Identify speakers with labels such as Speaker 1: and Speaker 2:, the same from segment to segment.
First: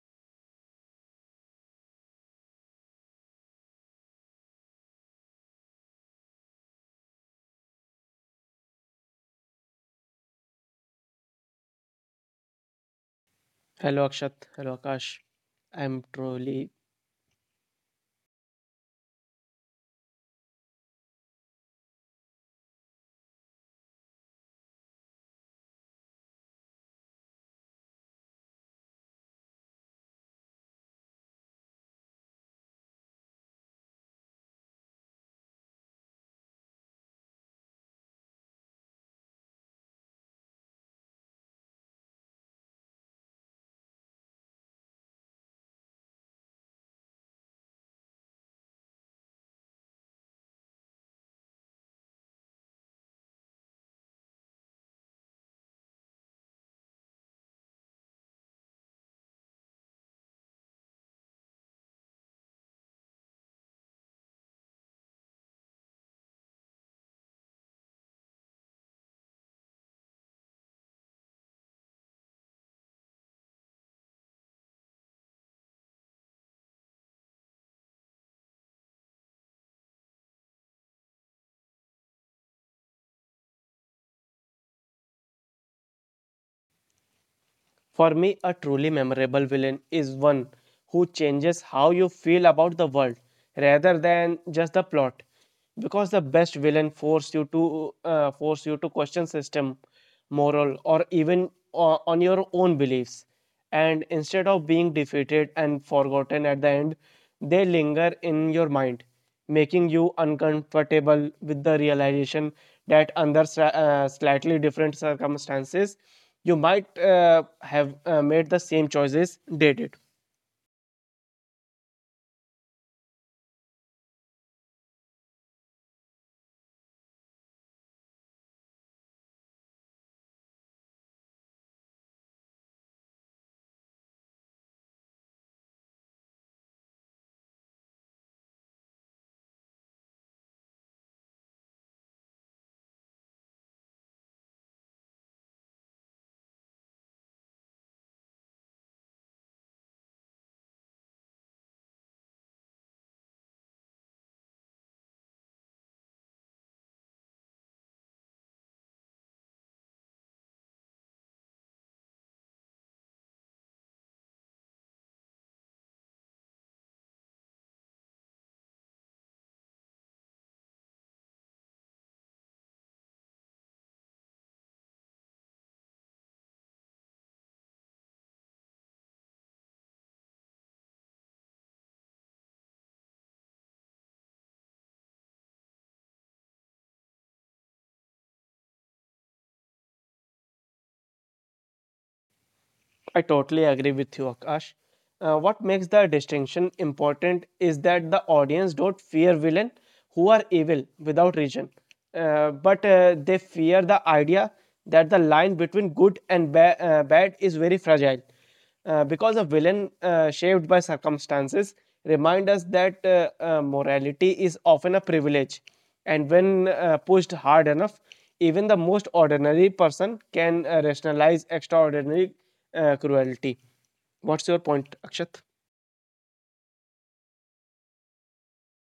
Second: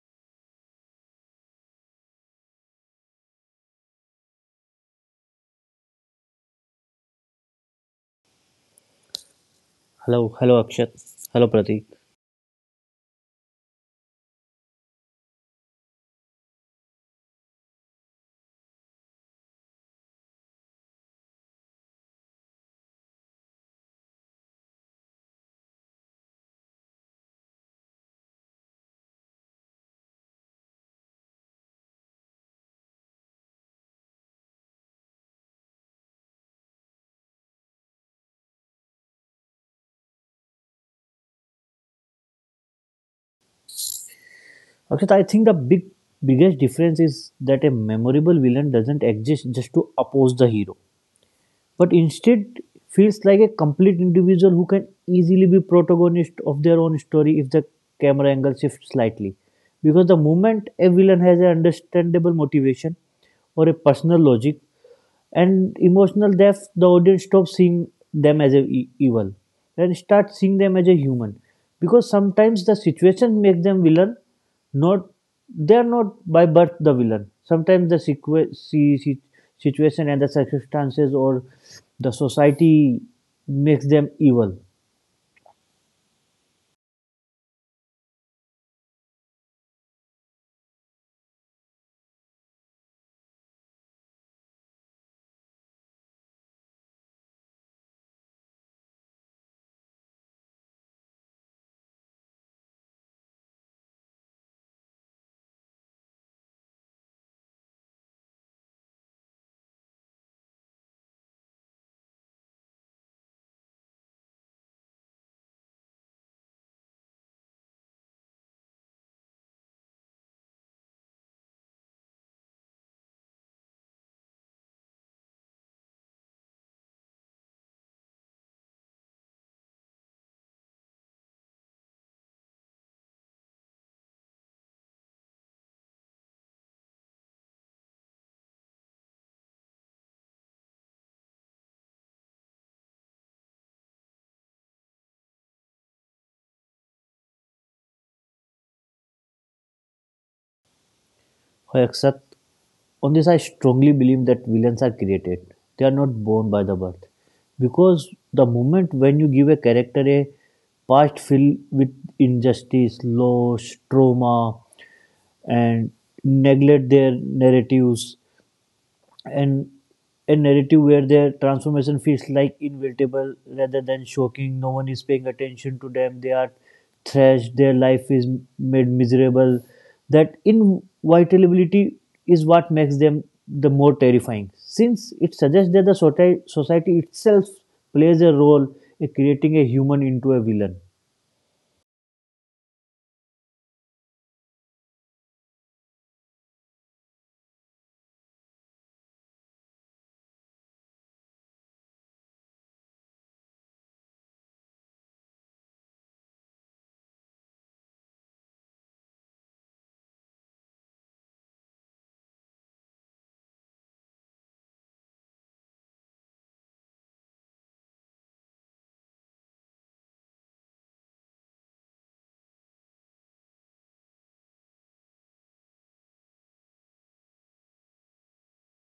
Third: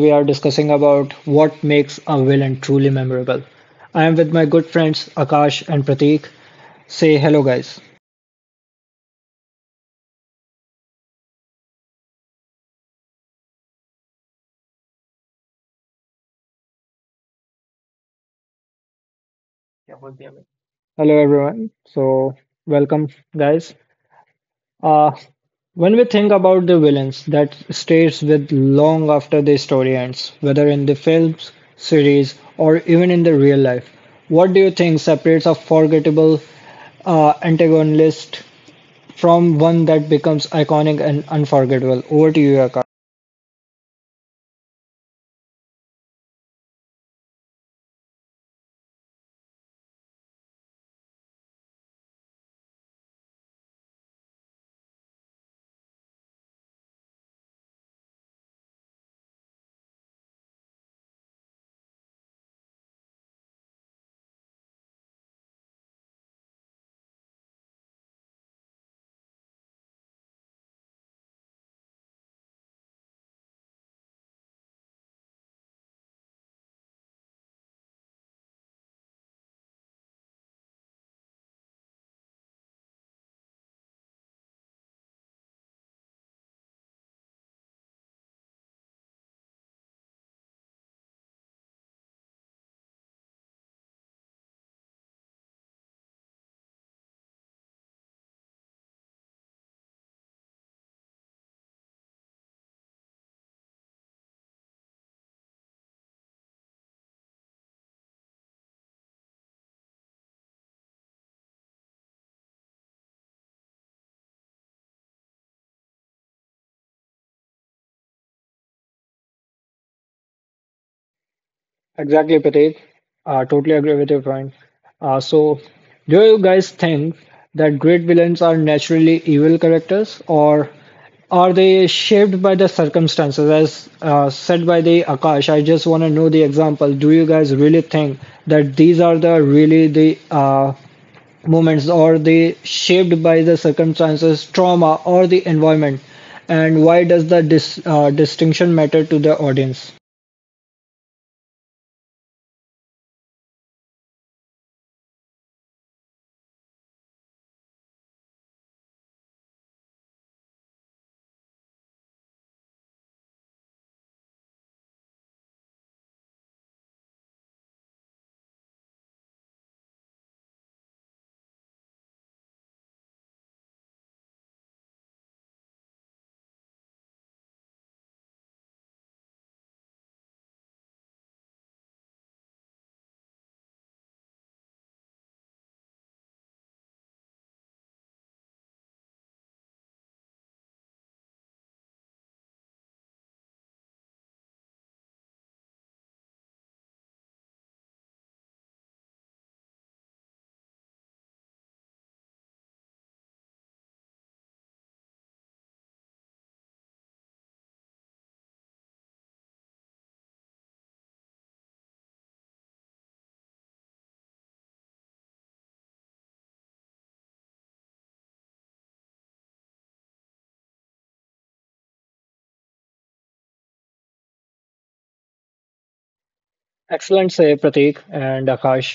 Speaker 1: we are discussing about what makes a villain truly memorable. I am with my good friends Akash and Prateek. Say hello, guys.
Speaker 2: Hello, hello Akshat. Hello Pratik.
Speaker 3: Hello Akshat, hello Akash. I'm truly,
Speaker 1: Hello, everyone. So, welcome, guys. Uh, when we think about the villains that stays with long after the story ends, whether in the films, series, or even in the real life, what do you think separates a forgettable antagonist from one that becomes iconic and unforgettable. Over to you, Akash.
Speaker 2: Akshat, I think the biggest difference is that a memorable villain doesn't exist just to oppose the hero, but instead feels like a complete individual who can easily be protagonist of their own story if the camera angle shifts slightly. Because the moment a villain has an understandable motivation or a personal logic and emotional depth, the audience stops seeing them as evil and starts seeing them as a human. Because sometimes the situation makes them villain, not they are not by birth the villain. Sometimes the situation and the circumstances or the society makes them evil.
Speaker 3: for me, a truly memorable villain is one who changes how you feel about the world rather than just the plot. Because the best villain force you to question system, moral, or even on your own beliefs. And instead of being defeated and forgotten at the end, they linger in your mind, making you uncomfortable with the realization that under slightly different circumstances, you might have made the same choices they did.
Speaker 1: Exactly, Prateek. Totally agree with your point. So, do you guys think that great villains are naturally evil characters, or are they shaped by the circumstances? As said by the Akash, I just want to know the example. Do you guys really think that these are the really the moments or they shaped by the circumstances trauma or the environment, and why does the distinction matter to the audience?
Speaker 2: Except on this, I strongly believe that villains are created. They are not born by the birth, because the moment when you give a character a past filled with injustice, loss, trauma, and neglect their narratives and a narrative where their transformation feels like inevitable rather than shocking. No one is paying attention to them. They are thrashed. Their life is made miserable. That inevitability is what makes them the more terrifying, since it suggests that the society itself plays a role in creating a human into a villain.
Speaker 3: I totally agree with you, Akash. What makes the distinction important is that the audience don't fear villain who are evil without reason, but they fear the idea that the line between good and bad is very fragile because a villain shaped by circumstances remind us that morality is often a privilege, and when pushed hard enough, even the most ordinary person can rationalize extraordinary cruelty. What's your point, Akshat?
Speaker 1: Excellent say Pratik and Akash,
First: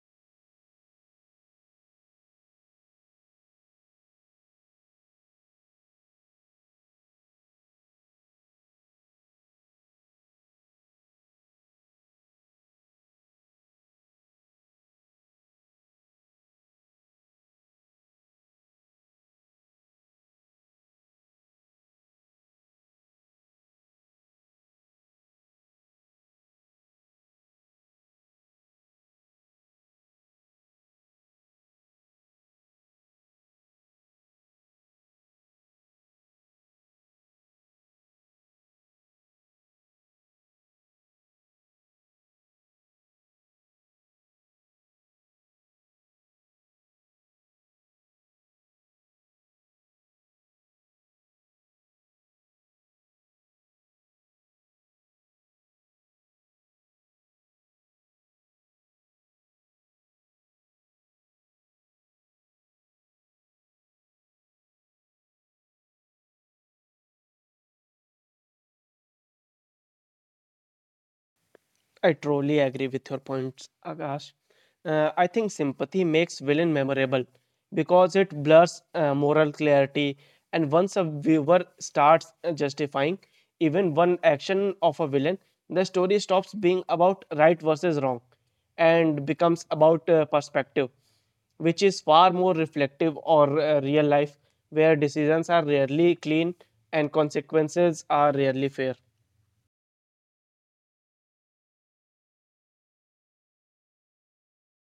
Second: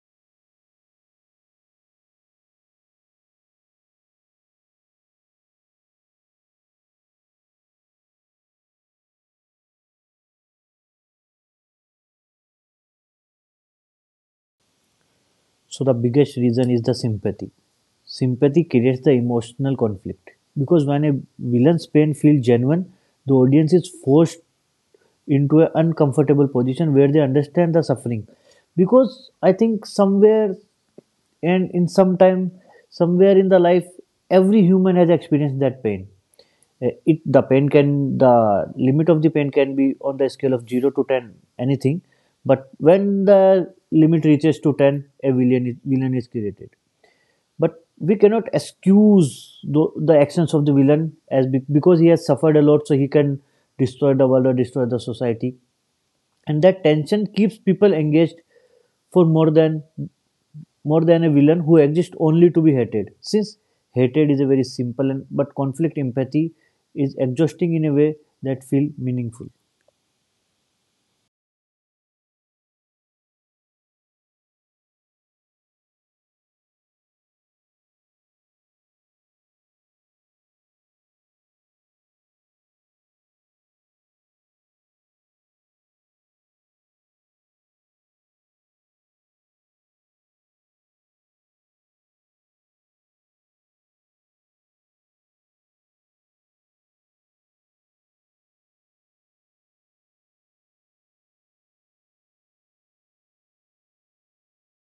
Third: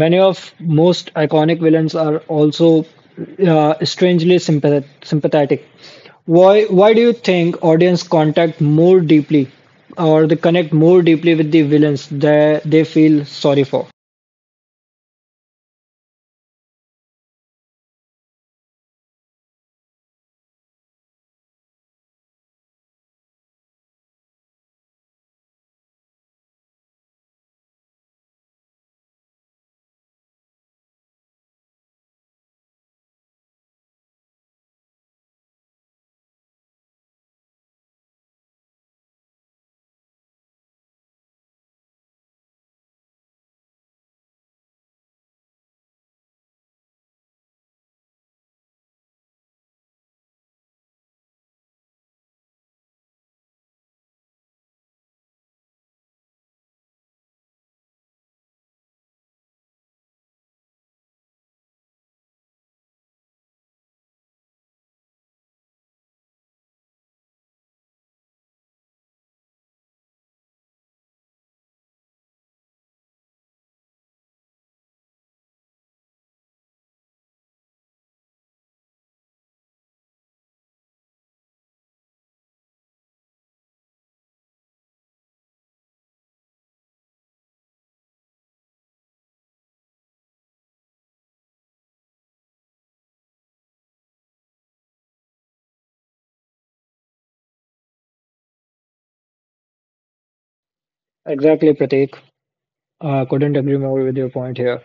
Speaker 1: many of most iconic villains are also strangely sympathetic. Why do you think audience contact more deeply, or they connect more deeply with the villains that they feel sorry for?
Speaker 2: So the biggest reason is the sympathy. Sympathy creates the emotional conflict because when a villain's pain feels genuine, the audience is forced into an uncomfortable position where they understand the suffering. Because I think somewhere and in some time somewhere in the life every human has experienced that pain. It the pain can the limit of the pain can be on the scale of 0 to 10 anything, but when the limit reaches to 10 a villain is created. But we cannot excuse the, the actions of the villain as because he has suffered a lot so he can destroy the world or destroy the society, and that tension keeps people engaged for more than a villain who exists only to be hated. Since hatred is a very simple and but conflict empathy is exhausting in a way that feel meaningful.
Speaker 3: I truly agree with your points, Akash. I think sympathy makes villain memorable because it blurs moral clarity, and once a viewer starts justifying even one action of a villain, the story stops being about right versus wrong and becomes about perspective, which is far more reflective or real life, where decisions are rarely clean and consequences are rarely fair.
Speaker 1: Exactly, Pratik. I couldn't agree more with your point here.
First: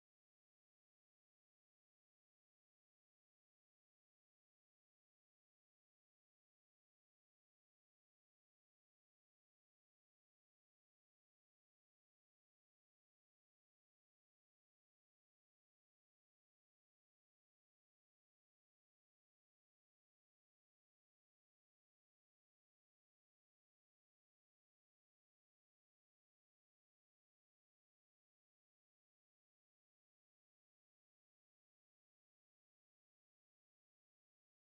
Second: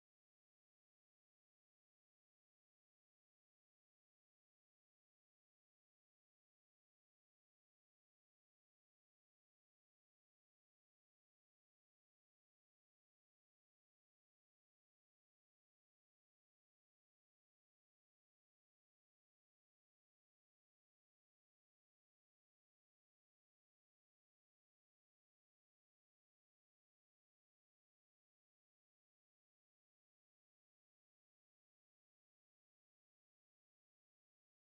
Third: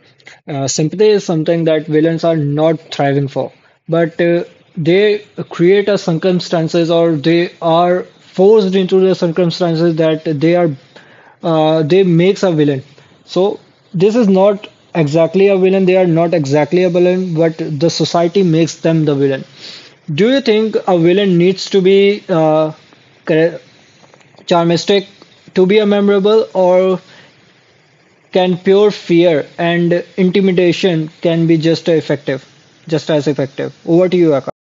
Speaker 1: Sympathy is something that villains are not thriving for, but they create a circumstances, or they are forced into the circumstances that they are they makes a villain. So this is not exactly a villain. They are not exactly a villain, but the society makes them the villain. Do you think a villain needs to be char- charmistic to be a memorable, or can pure fear and intimidation can be just effective, just as effective? Over to you, Akash.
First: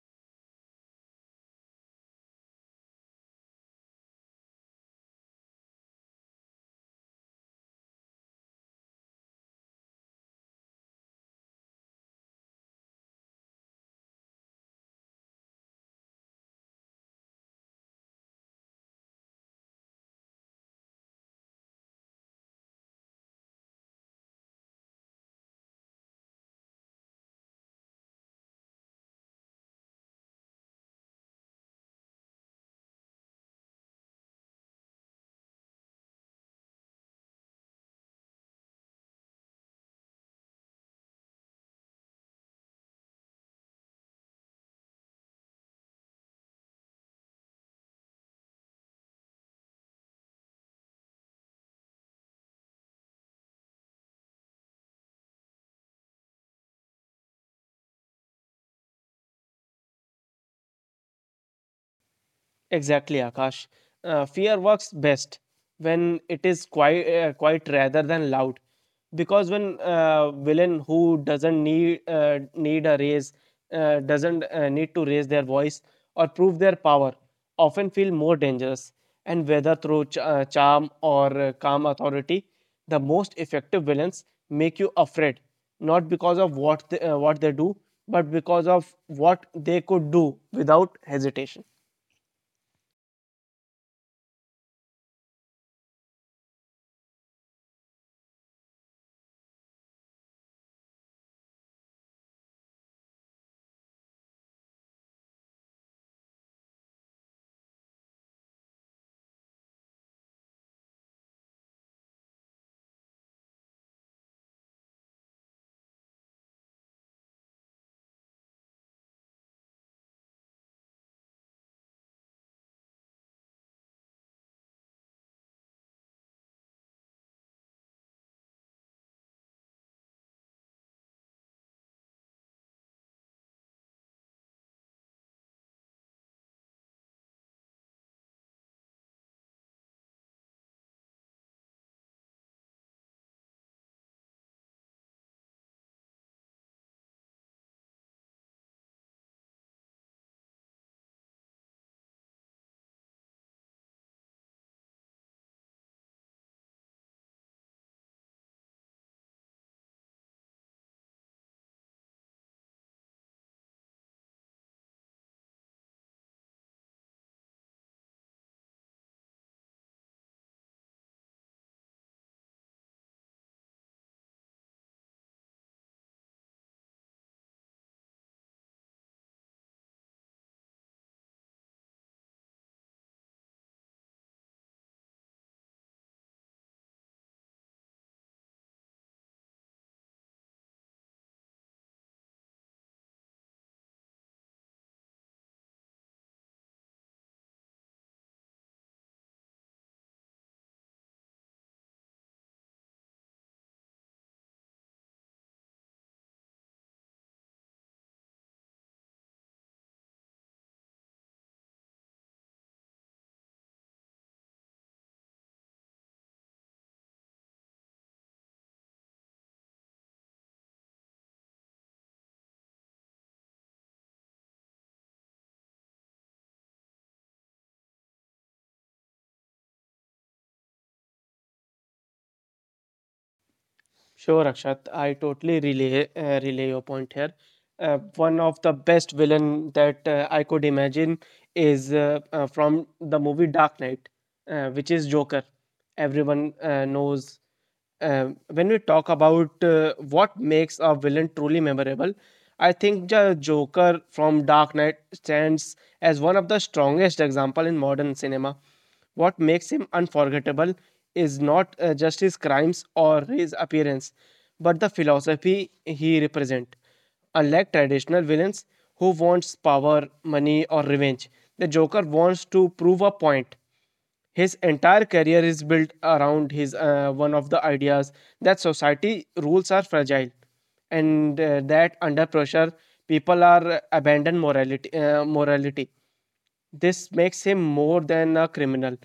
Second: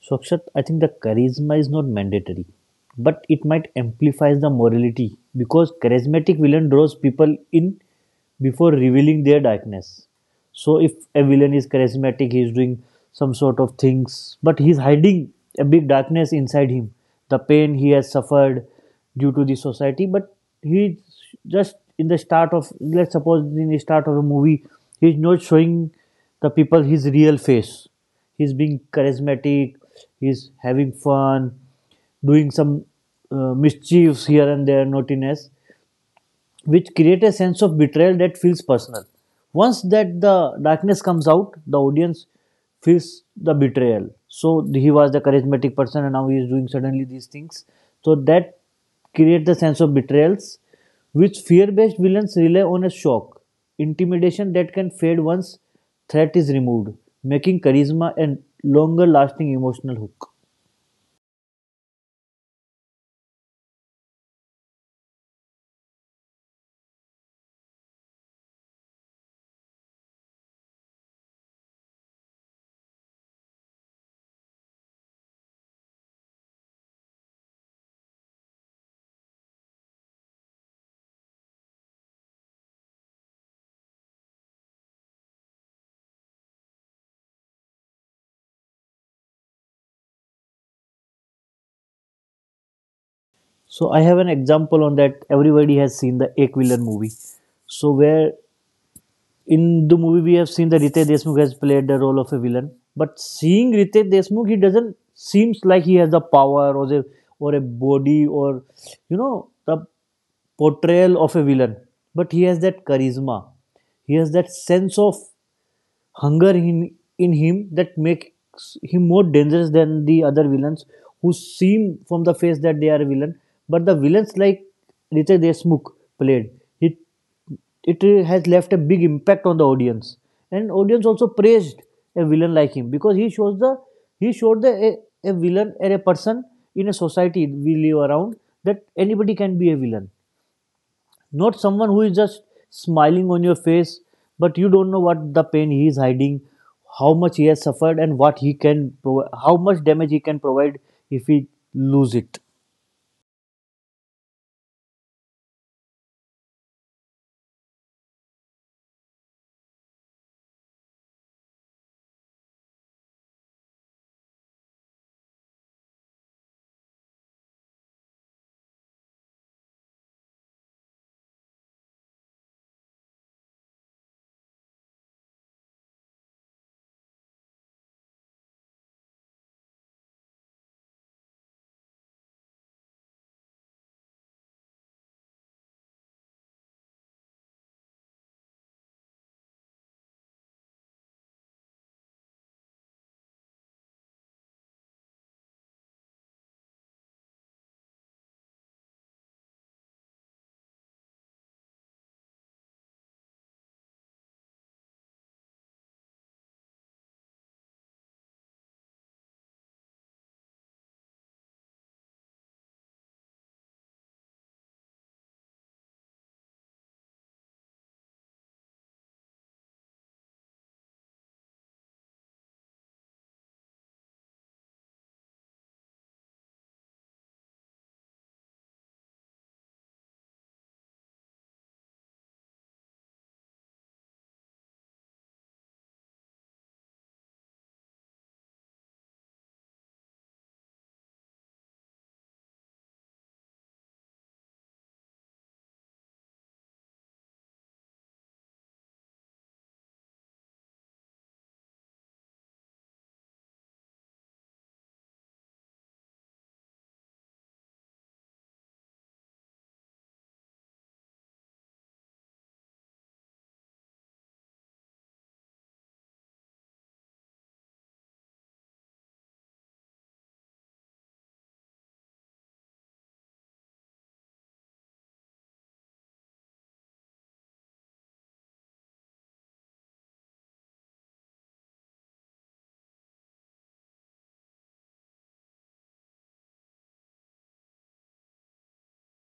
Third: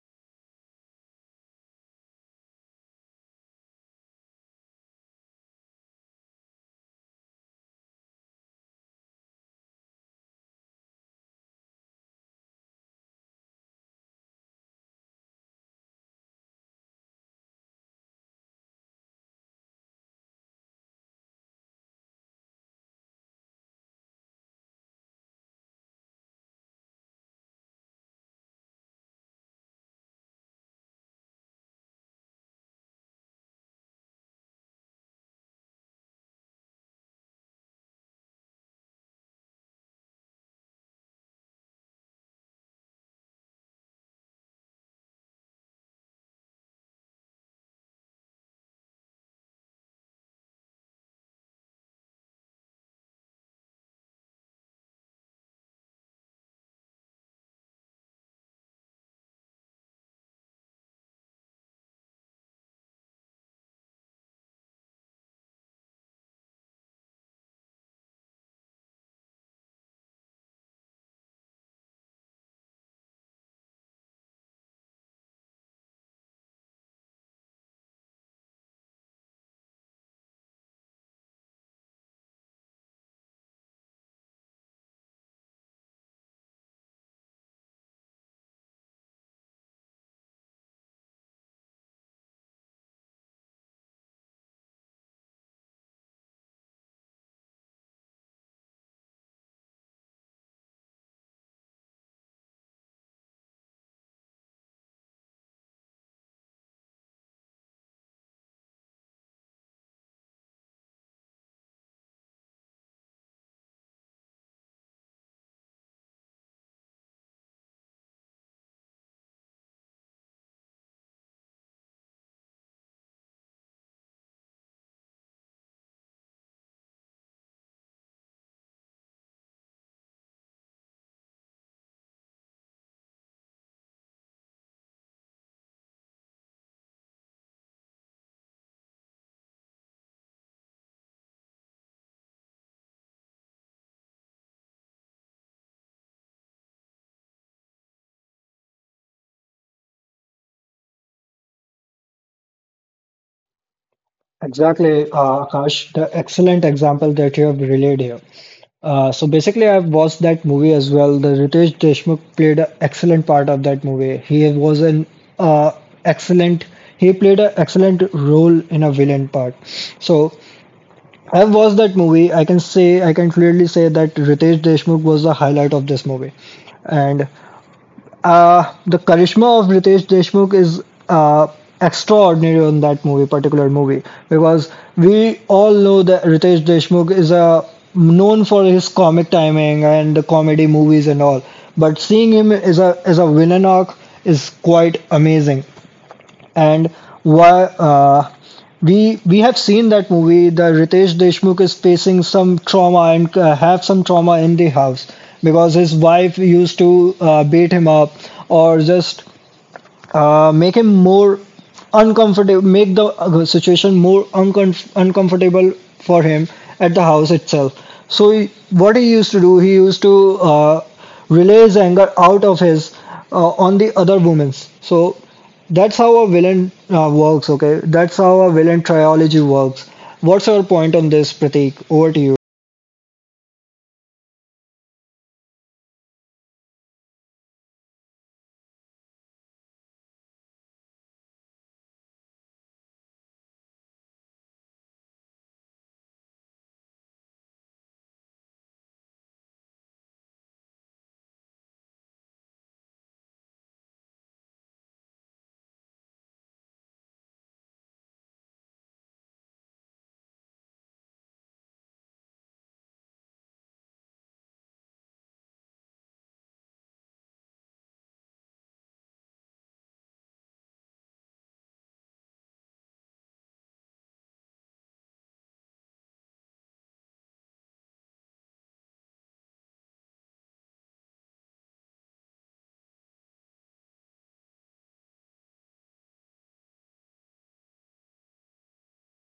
Speaker 2: So, Akshat, I think the charisma is not mandatory, but it might amplify the morality because charismatic villain draws people in before revealing their darkness. So, if a villain is charismatic, he is doing some sort of things, but he is hiding a big darkness inside him, the pain he has suffered due to the society. But he is just in the start of, let's suppose, in the start of a movie, he is not showing the people his real face. He's being charismatic, he's having fun, doing some mischiefs here and there, naughtiness which create a sense of betrayal that feels personal. Once that the darkness comes out, the audience feels the betrayal. So he was the charismatic person, and now he is doing suddenly these things. So that create the sense of betrayals, which fear-based villains rely on a shock, intimidation that can fade once threat is removed, making charisma a longer-lasting emotional hook.
Speaker 3: Exactly, Akash. Fear works best when it is quiet rather than loud. Because when villain who doesn't need a raise, doesn't need to raise their voice or prove their power, often feel more dangerous. And whether through charm or calm authority, the most effective villains make you afraid, not because of what they do, but because of what they could do without hesitation.
Speaker 2: So I have an example on that. Everybody has seen the Ek Villain movie. So where in the movie we have seen that Ritesh Deshmukh has played the role of a villain. But seeing Ritesh Deshmukh, he doesn't seems like he has the power or a body or you know the portrayal of a villain. But he has that charisma. He has that sense of hunger in him that makes him more dangerous than the other villains who seem from the face that they are a villain. But the villains like Richa Deshmukh played, it it has left a big impact on the audience and audience also praised a villain like him because he showed the a villain or a person in a society we live around that anybody can be a villain, not someone who is just smiling on your face, but you don't know what the pain he is hiding, how much he has suffered, and what he can, how much damage he can provide if he lose it.
Speaker 1: Exactly, Akash. The excellent example that you have relayed here. So basically, I've watched that movie as well. The Ritesh Deshmukh played an excellent part of that movie. He was an uh, excellent. He played an excellent role in a villain part. So I've watched that movie. I can say, I can clearly say that Ritesh Deshmukh was the highlight of this movie, and the charisma of Ritesh Deshmukh is uh, extraordinary on that movie, particular movie, because we all know that Ritesh Deshmukh is a known for his comic timing and the comedy movies and all. But seeing him as a villain arc is quite amazing. And why we have seen that movie that Ritesh Deshmukh is facing some trauma and have some trauma in the house, because his wife used to beat him up, or just make him more uncomfortable, make the situation more uncomf- uncomfortable for him at the house itself. So he, what he used to do, he used to relay his anger out of his on the other women's. So that's how a villain works, okay, that's how a villain trilogy works. What's your point on this, Pratik? Over to you.
Speaker 3: Sure, Akshat. I totally relay your point here. One of the best villain that I could imagine is from the movie Dark Knight, which is Joker. Everyone knows. When we talk about what makes a villain truly memorable, I think the Joker from Dark Knight stands as one of the strongest example in modern cinema. What makes him unforgettable is not just his crimes or his appearance, but the philosophy he represents. Unlike traditional villains who wants power, money, or revenge, the Joker wants to prove a point. His entire career is built around his one of the ideas that society rules are fragile and that under pressure people are abandon morality. This makes him more than a criminal.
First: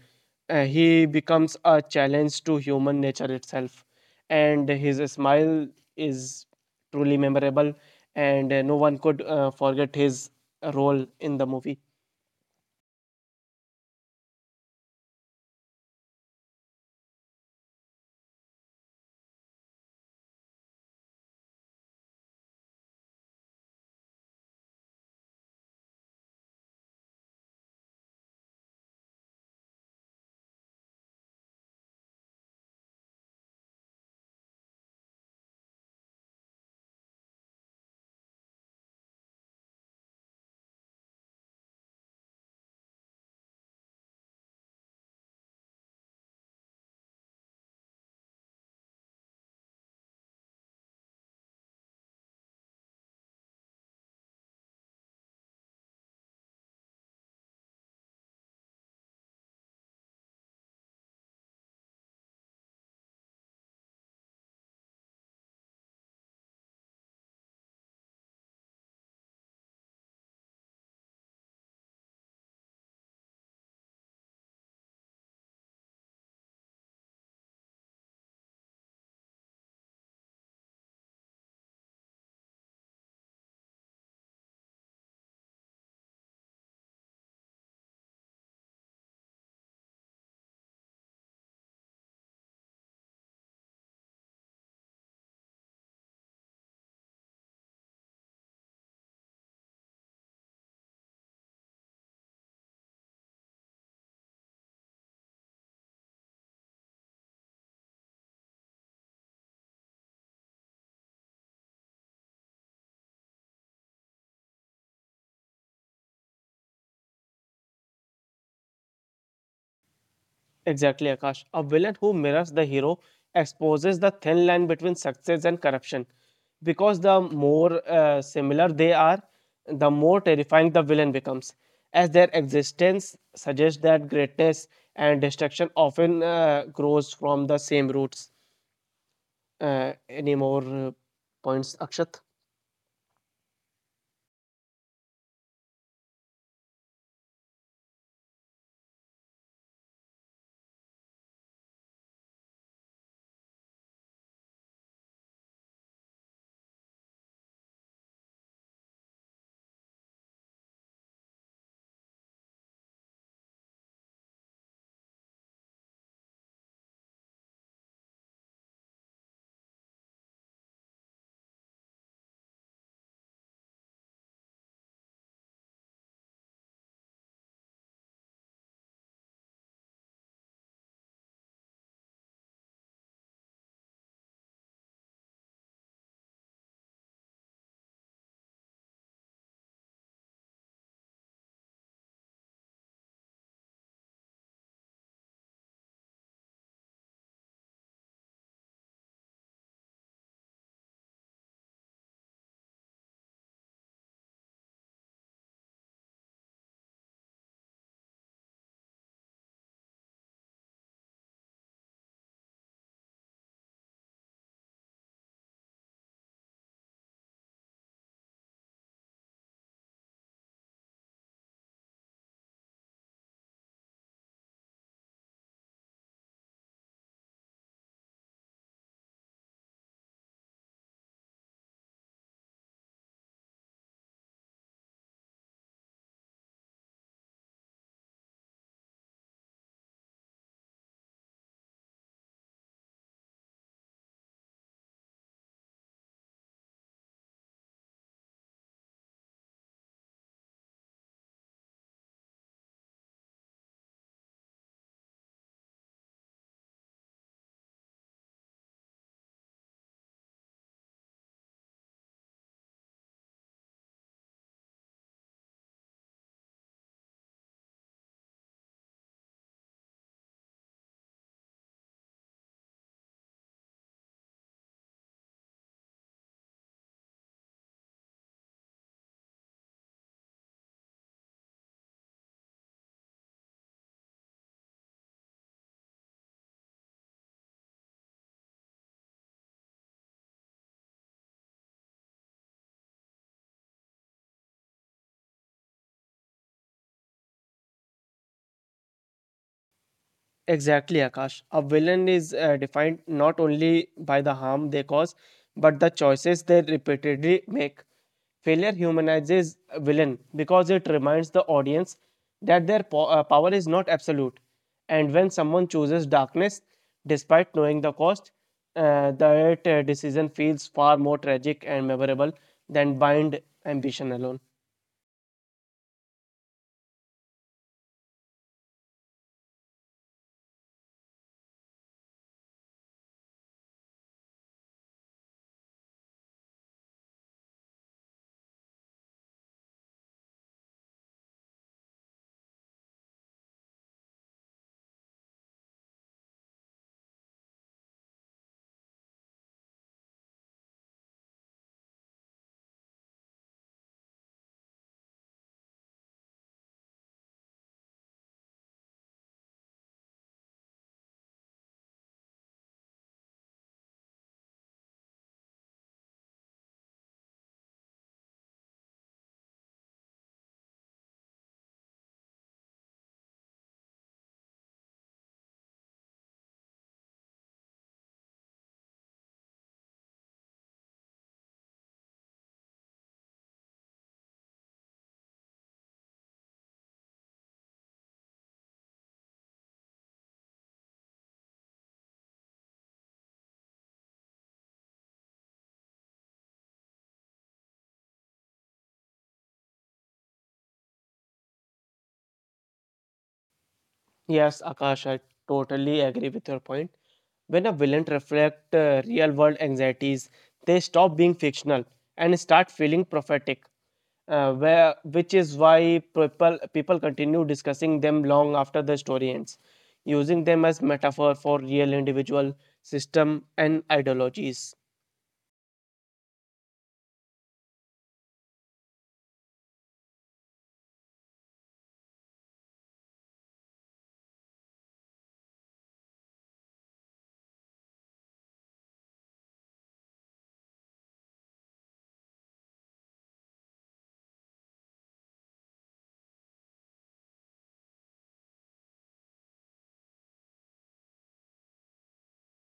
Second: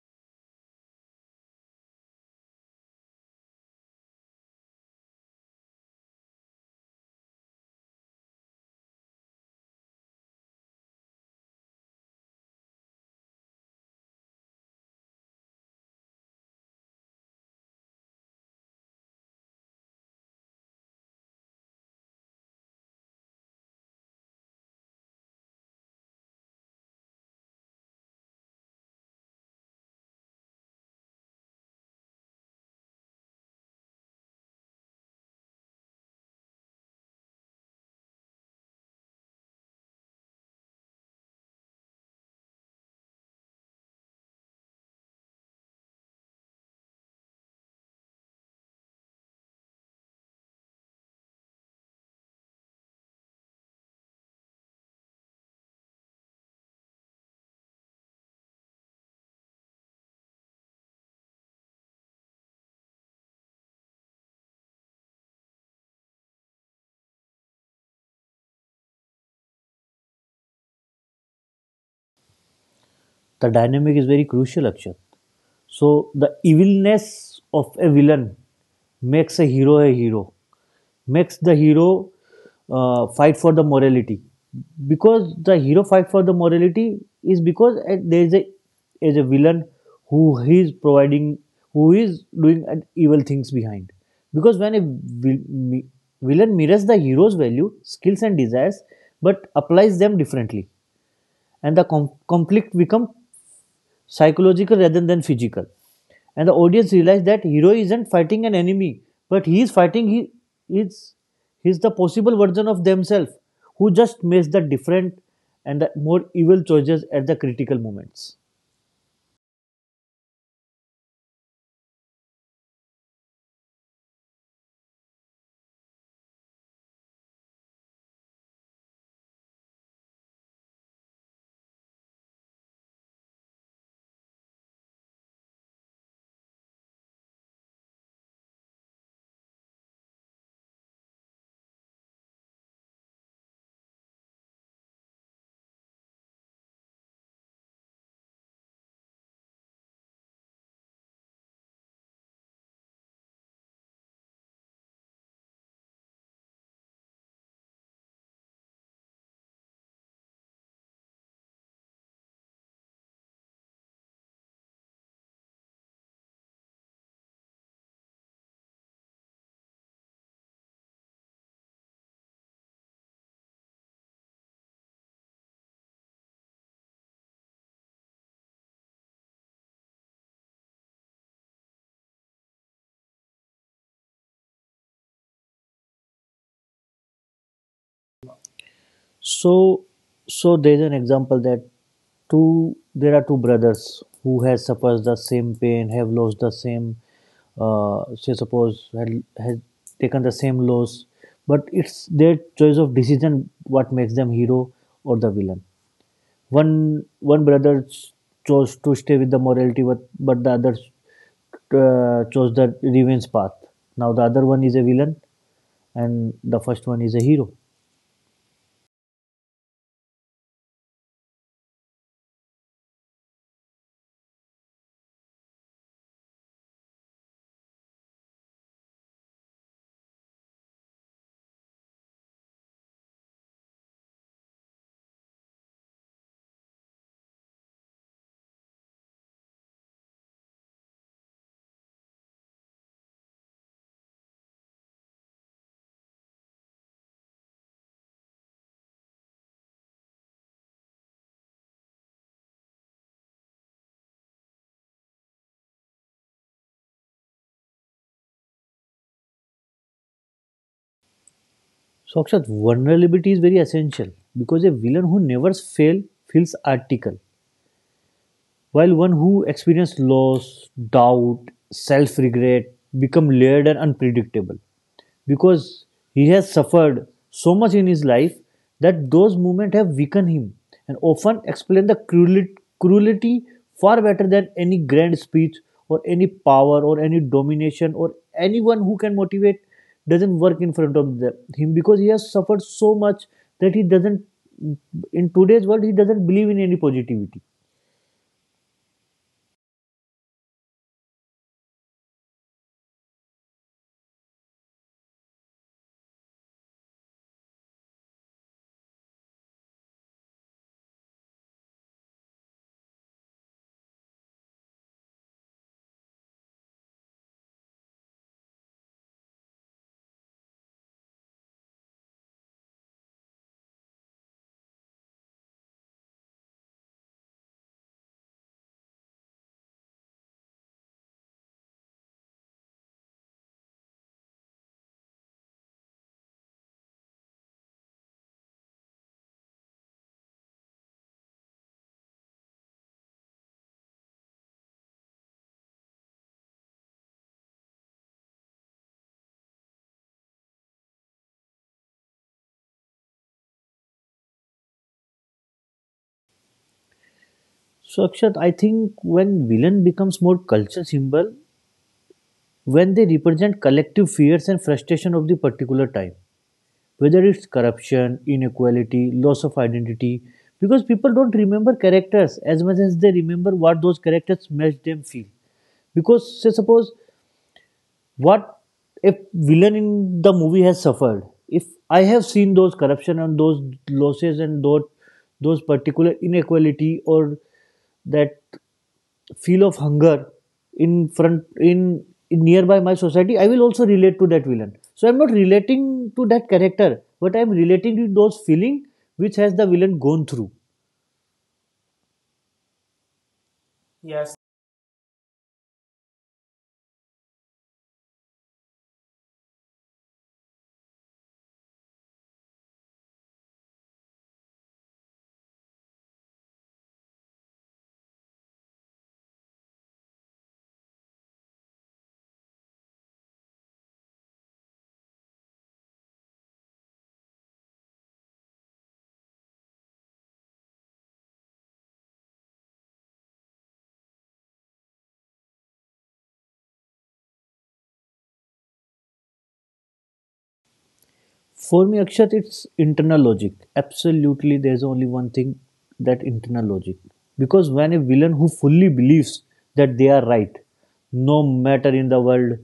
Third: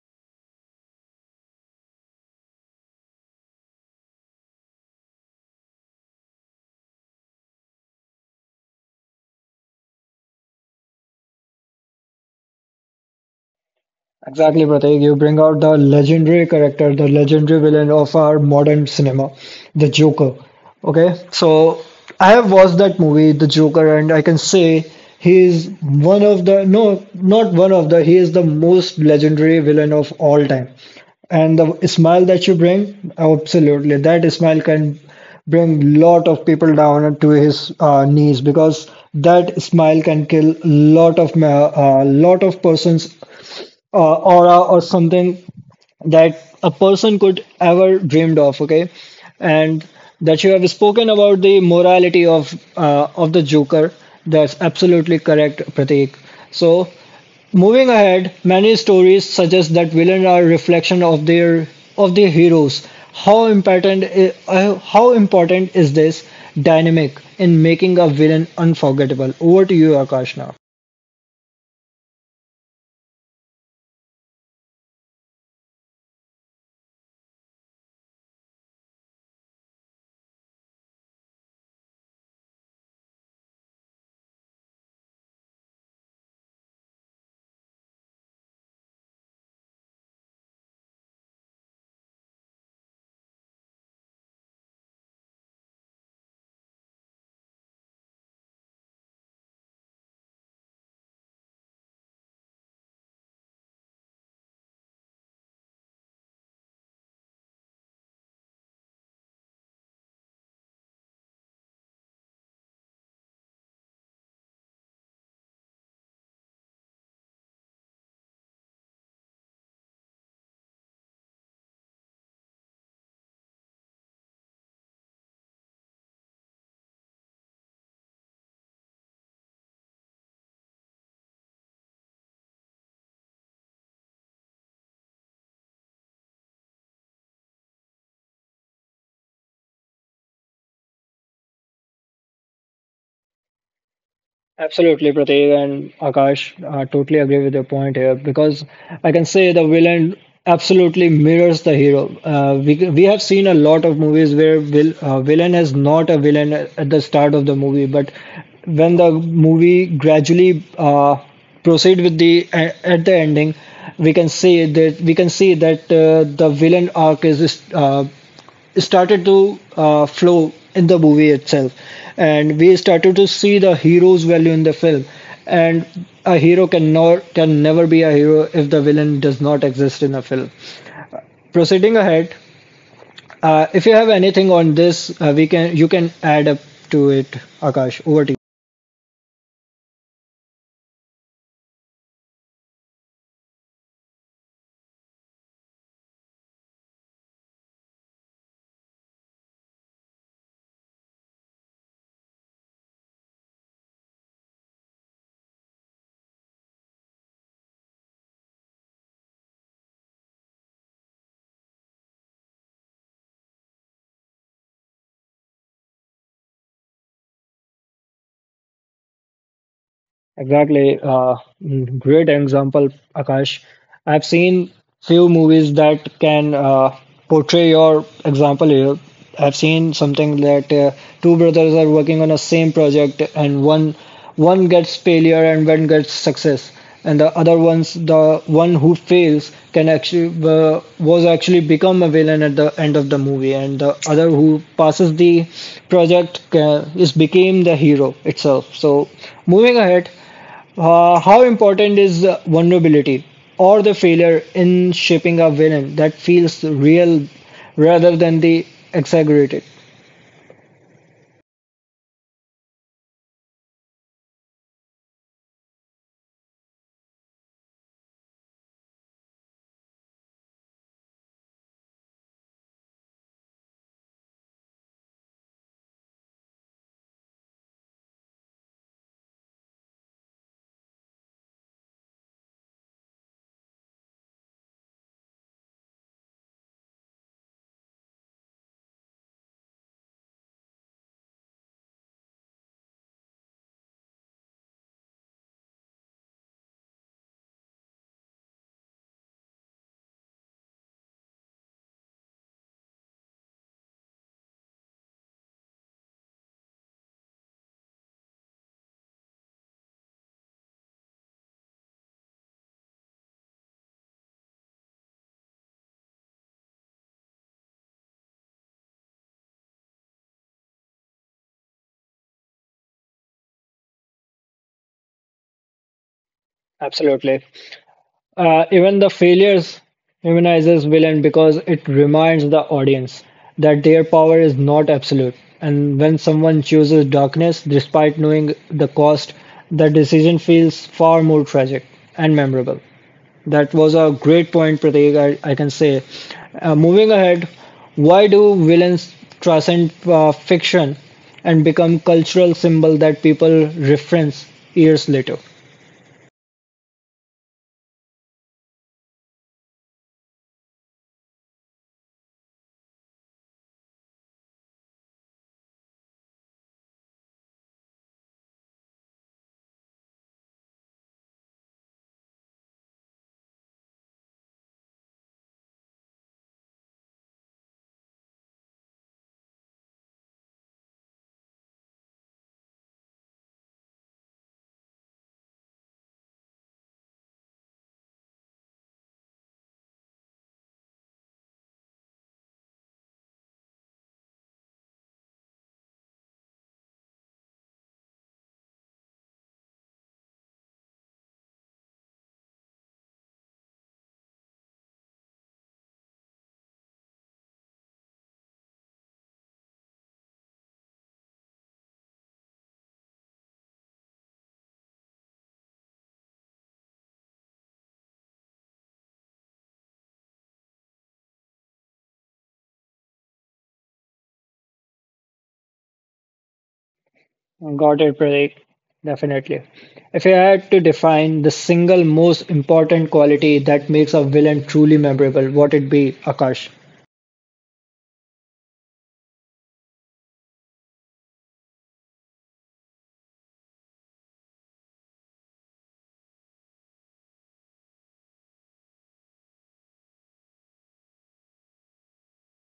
Speaker 3: He becomes a challenge to human nature itself. And his smile is truly memorable, and no one could forget his role in the movie.
Speaker 1: Exactly, Pratik. You bring out the legendary character, the legendary villain of our modern cinema, the Joker. Okay, so I have watched that movie, The Joker, and I can say he is one of the, no, not one of the, he is the most legendary villain of all time. And the smile that you bring, absolutely, that smile can bring lot of people down to his knees, because that smile can kill lot of lot of persons aura or something that a person could ever dreamed of, okay. And that you have spoken about the morality of the Joker, that's absolutely correct, Pratik. So moving ahead, many stories suggest that villains are reflection of their heroes. How important is this dynamic in making a villain unforgettable? Over to you, Akash, now.
Speaker 2: The dynamic is very crucial, Akshat. So the evilness of a villain makes a hero, makes the hero fight for the morality. Because the hero fight for the morality is because there is a villain who is providing who is doing an evil things behind. Because when a villain mirrors the hero's value, skills, and desires, but applies them differently, and the conflict become psychological rather than physical. And the audience realized that hero isn't fighting an enemy, but he is fighting he is he's the possible version of themselves who just makes the different and the more evil choices at the critical moments.
Speaker 3: Exactly, Akash. A villain who mirrors the hero exposes the thin line between success and corruption. Because the more similar they are, the more terrifying the villain becomes, as their existence suggests that greatness and destruction often grows from the same roots. Any more points, Akshat?
Speaker 1: Absolutely, Prateek and Akash, I totally agree with your point here, because I can say the villain absolutely mirrors the hero. We have seen a lot of movies where villain is not a villain at the start of the movie, but when the movie gradually proceed with the at the ending, we can see that, we can see that the villain arc is started to flow in the movie itself, and we started to see the hero's value in the film. And a hero can, nor can never be a hero if the villain does not exist in a film. Proceeding ahead, if you have anything on this, we can you can add up to it. Akash, over to you.
Speaker 2: So, so there's an example that two there are two brothers who has suffers the same pain, have lost the same, say suppose had taken the same loss, but it's their choice of decision what makes them hero or the villain. One brother chose to stay with the morality, but the other chose the revenge path. Now the other one is a villain, and the first one is a hero.
Speaker 1: Exactly. Great example, Akash. I've seen few movies that can portray your example here. I've seen something that two brothers are working on a same project, and one gets failure and one gets success, and the other one's the one who fails can actually was actually become a villain at the end of the movie, and the other who passes the project is became the hero itself. So moving ahead. How important is the vulnerability or the failure in shaping a villain that feels real rather than the exaggerated?
Speaker 2: Sakshat, vulnerability is very essential because a villain who never fails feels article, while one who experiences loss, doubt, self regret become layered and unpredictable because he has suffered so much in his life that those moments have weakened him and often explain the cruelty far better than any grand speech or any power or any domination or anyone who can motivate doesn't work in front of the- him because he has suffered so much that he doesn't in today's world he doesn't believe in any positivity.
Speaker 3: Exactly, Akash. A villain is defined not only by the harm they cause, but the choices they repeatedly make. Failure humanizes a villain because it reminds the audience that their power is not absolute. And when someone chooses darkness, despite knowing the cost, that decision feels far more tragic and memorable than blind ambition alone.
Speaker 1: Absolutely. Even the failures humanizes villain, because it reminds the audience that their power is not absolute. And when someone chooses darkness despite knowing the cost, the decision feels far more tragic and memorable. That was a great point, Pratik, I can say. Moving ahead, why do villains transcend fiction and become cultural symbol that people reference years later?
Speaker 2: So, Akshat, I think when villain becomes more culture symbol, when they represent collective fears and frustration of the particular time, whether it's corruption, inequality, loss of identity, because people don't remember characters as much as they remember what those characters made them feel. Because say suppose what if villain in the movie has suffered, if I have seen those corruption and those losses and those particular inequality or that feel of hunger in front in, in nearby my society, I will also relate to that villain, so I'm not relating to that character but I'm relating to those feeling which has the villain gone through.
Speaker 3: Yes, Akash, I totally agree with your point. When a villain reflect real world anxieties, they stop being fictional and start feeling prophetic. Where which is why people continue discussing them long after the story ends, using them as metaphor for real individual, system, and ideologies.
Speaker 1: Got it, Pratik. Definitely. If I had to define the single most important quality that makes a villain truly memorable, what it be, Akash?
Speaker 2: For me, Akshat, it's internal logic. Absolutely, there's only one thing, that internal logic. Because when a villain who fully believes that they are right, no matter in the world,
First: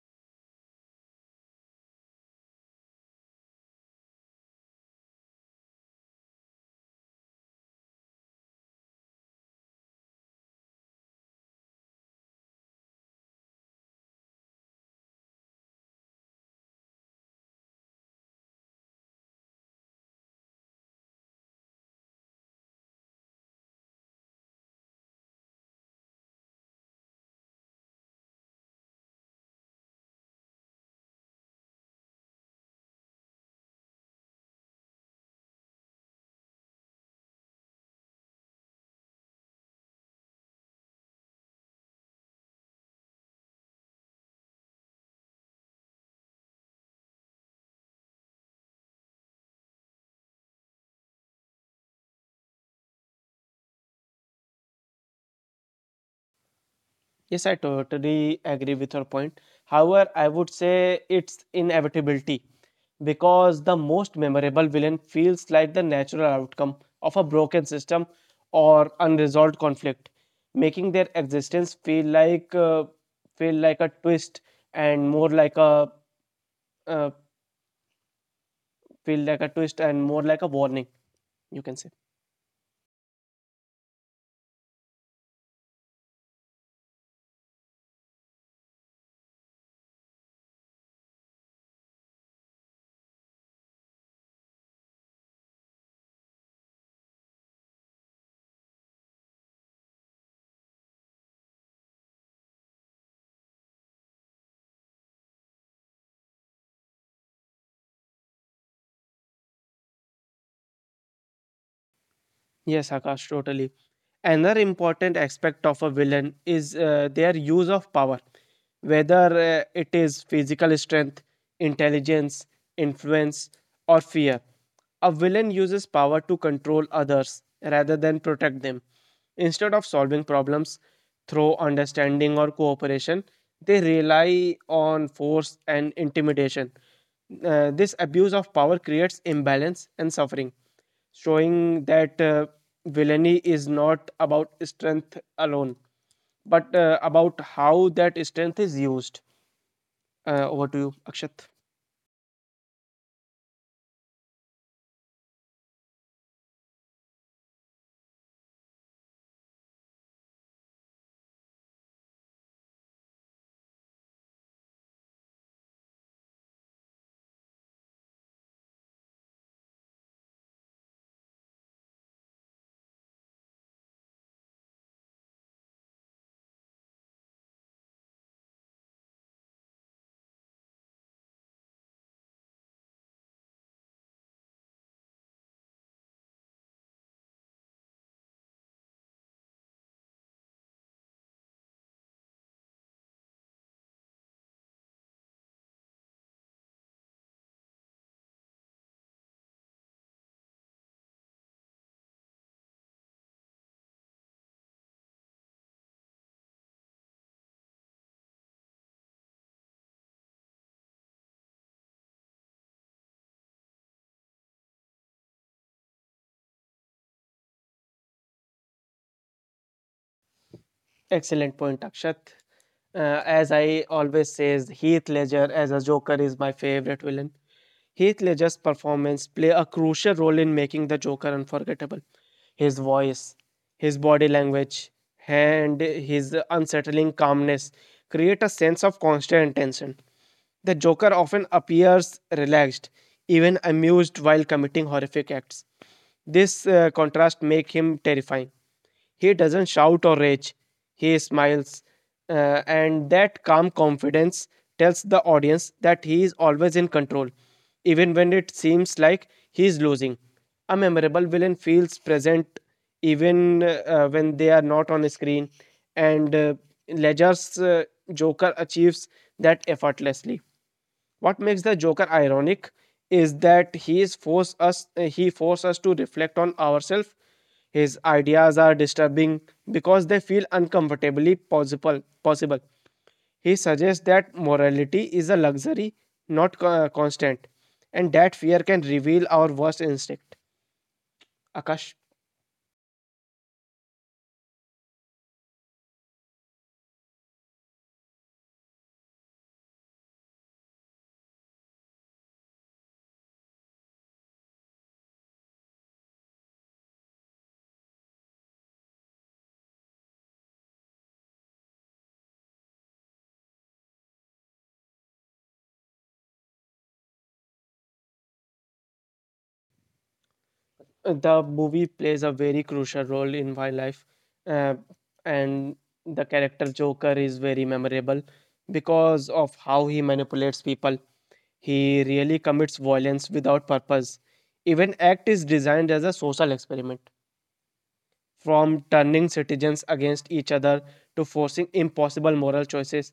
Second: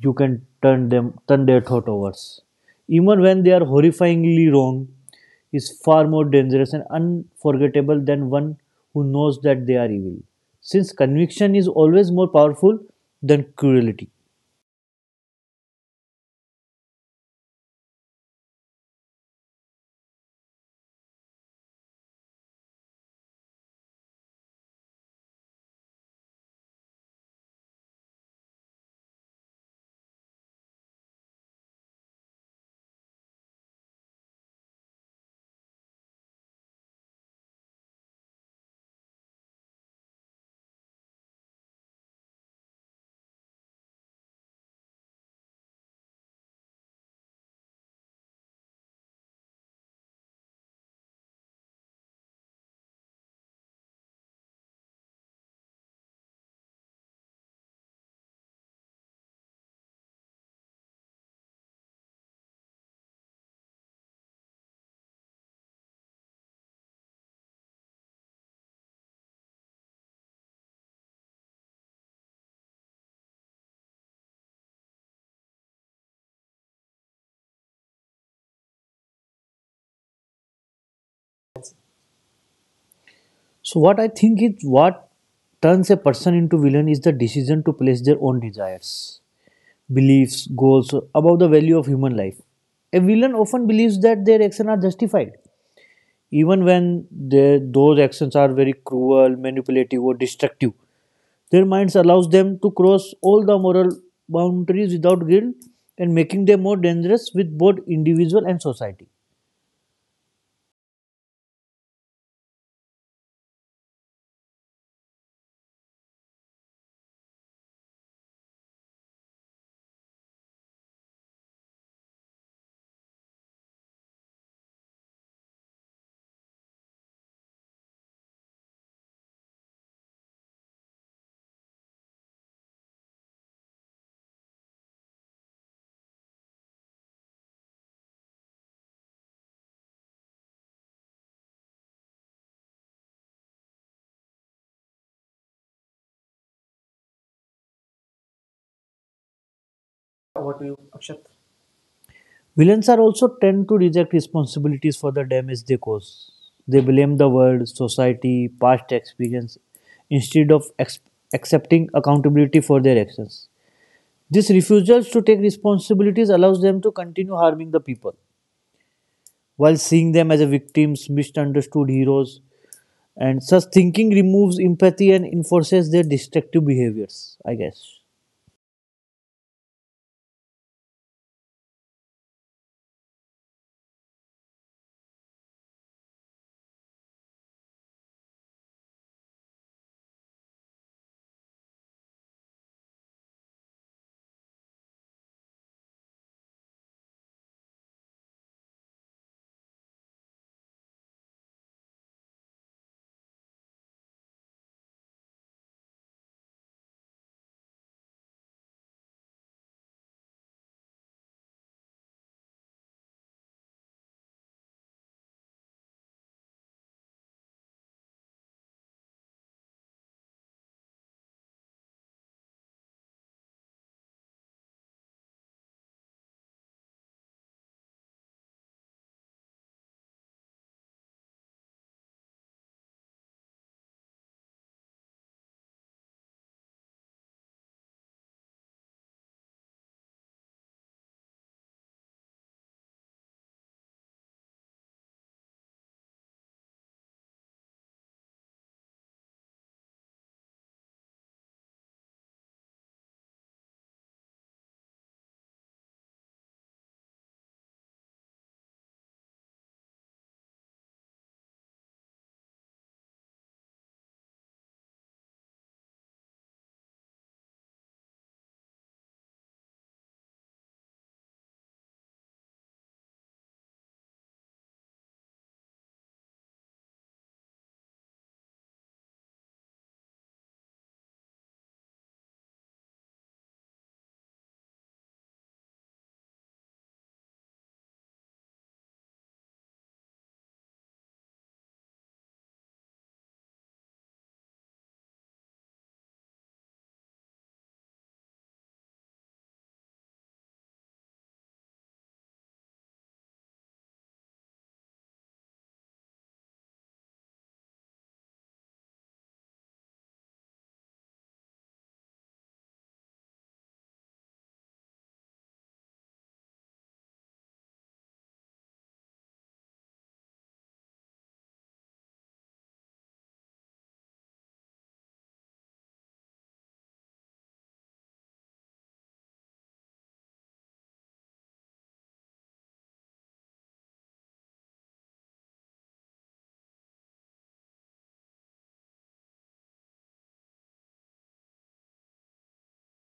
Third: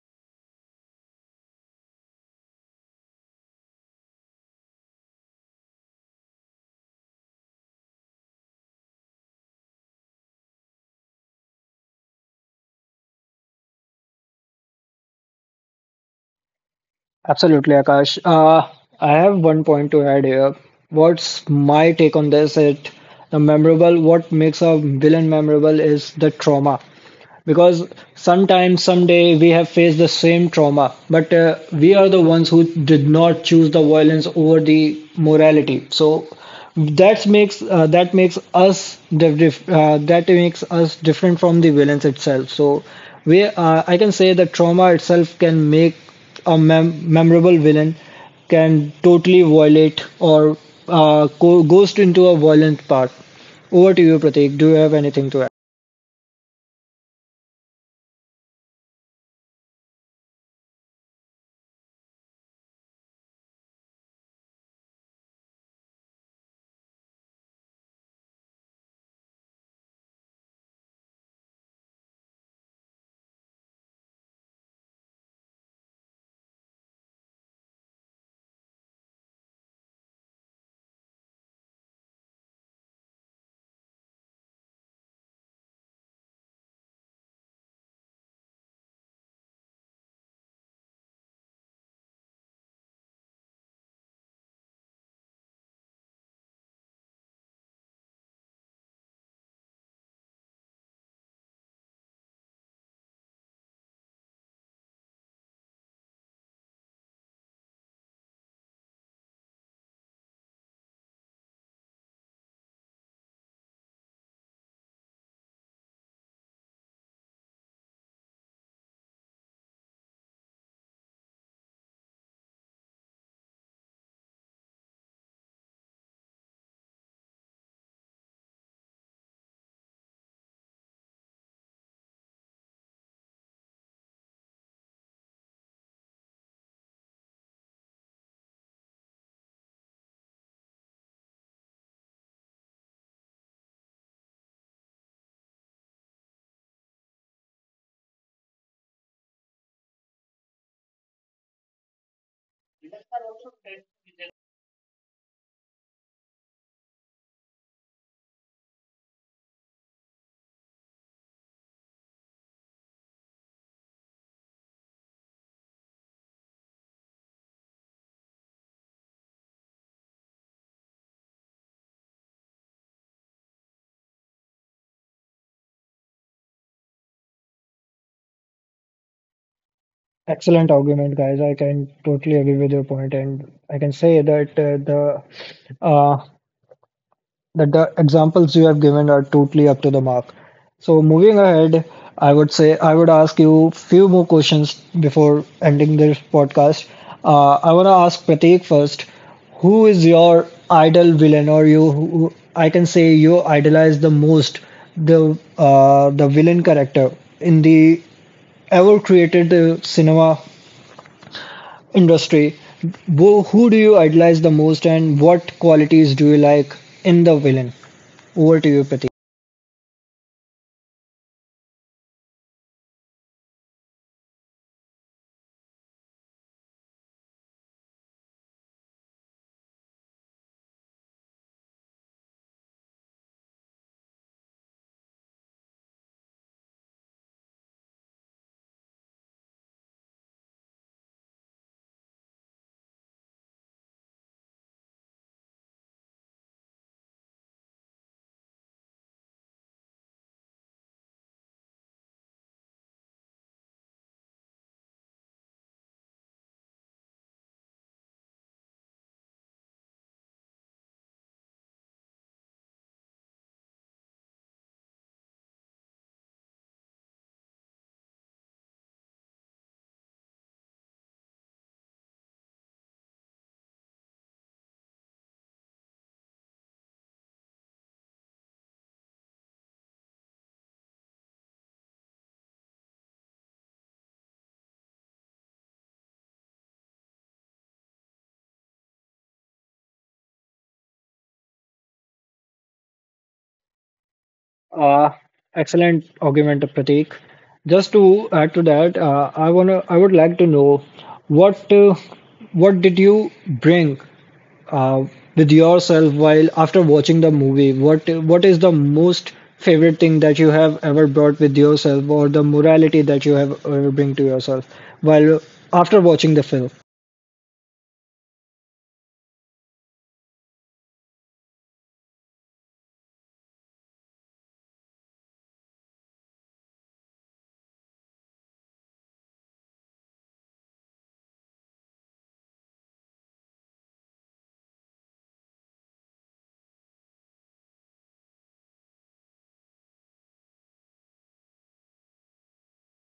Speaker 2: you can turn their thought overs. Even when they are horrifyingly wrong, is far more dangerous and unforgettable than one who knows that they are evil. Since conviction is always more powerful than cruelty.
Speaker 1: Absolutely, Akash. I have one point to add here. What's my take on this? It the memorable. What makes a villain memorable is the trauma, because sometimes someday we have faced the same trauma, but we are the ones who did not choose the violence over the morality. So that makes us that makes us different from the violence itself. So we I can say that trauma itself can make a memorable villain, can totally violate or goes into a violent part. Over to you, Pratik. Do you have anything to add?
Speaker 3: Yes, I totally agree with your point. However, I would say it's inevitability because the most memorable villain feels like the natural outcome of a broken system or unresolved conflict, making their existence feel like a twist and more like a uh, feel like a twist and more like a warning, you can say.
Speaker 2: So what I think is what turns a person into villain is the decision to place their own desires, beliefs, goals above the value of human life. A villain often believes that their actions are justified, even when those actions are very cruel, manipulative, or destructive. Their minds allows them to cross all the moral boundaries without guilt and making them more dangerous with both individual and society.
Speaker 3: Yes, Akash, totally. Another important aspect of a villain is their use of power, whether it is physical strength, intelligence, influence, or fear. A villain uses power to control others rather than protect them. Instead of solving problems through understanding or cooperation, they rely on force and intimidation. This abuse of power creates imbalance and suffering, showing that villainy is not about strength alone, but about how that strength is used. Over to you, Akshat.
Speaker 2: Villains are also tend to reject responsibilities for the damage they cause. They blame the world, society, past experience, instead of accepting accountability for their actions. This refusal to take responsibilities allows them to continue harming the people, while seeing them as a victims, misunderstood heroes, and such thinking removes empathy and enforces their destructive behaviors, I guess.
Speaker 1: Excellent argument, guys. I can totally agree with your point, and I can say that the uh, that the examples you have given are totally up to the mark. So moving ahead, I would ask you few more questions before ending this podcast. I want to ask Prateek first. Who is your idol villain, or you? Who, I can say, you idolize the most, the villain character in the ever created cinema industry, who do you idolize the most, and what qualities do you like in the villain? Over to you, Prateek.
Speaker 3: Excellent point, Akshat. As I always says, Heath Ledger as a Joker is my favorite villain. Heath Ledger's performance play a crucial role in making the Joker unforgettable. His voice, his body language, and his unsettling calmness create a sense of constant tension. The Joker often appears relaxed, even amused while committing horrific acts. This contrast make him terrifying. He doesn't shout or rage, he smiles, and that calm confidence tells the audience that he is always in control, even when it seems like he is losing. A memorable villain feels present even when they are not on screen, and Ledger's Joker achieves that effortlessly. What makes the Joker ironic is that he forces us to reflect on ourselves. His ideas are disturbing because they feel uncomfortably possible. He suggests that morality is a luxury, not constant, and that fear can reveal our worst instinct. Akash.
Speaker 1: Uh, Excellent argument, Prateek. Just to add to that, I would like to know what uh, what did you bring uh, with yourself while after watching the movie? What is the most favorite thing that you have ever brought with yourself, or the morality that you have ever bring to yourself while after watching the film?
Speaker 3: The movie plays a very crucial role in my life, uh, and the character Joker is very memorable because of how he manipulates people. He really commits violence without purpose. Even act is designed as a social experiment, from turning citizens against each other to forcing impossible moral choices.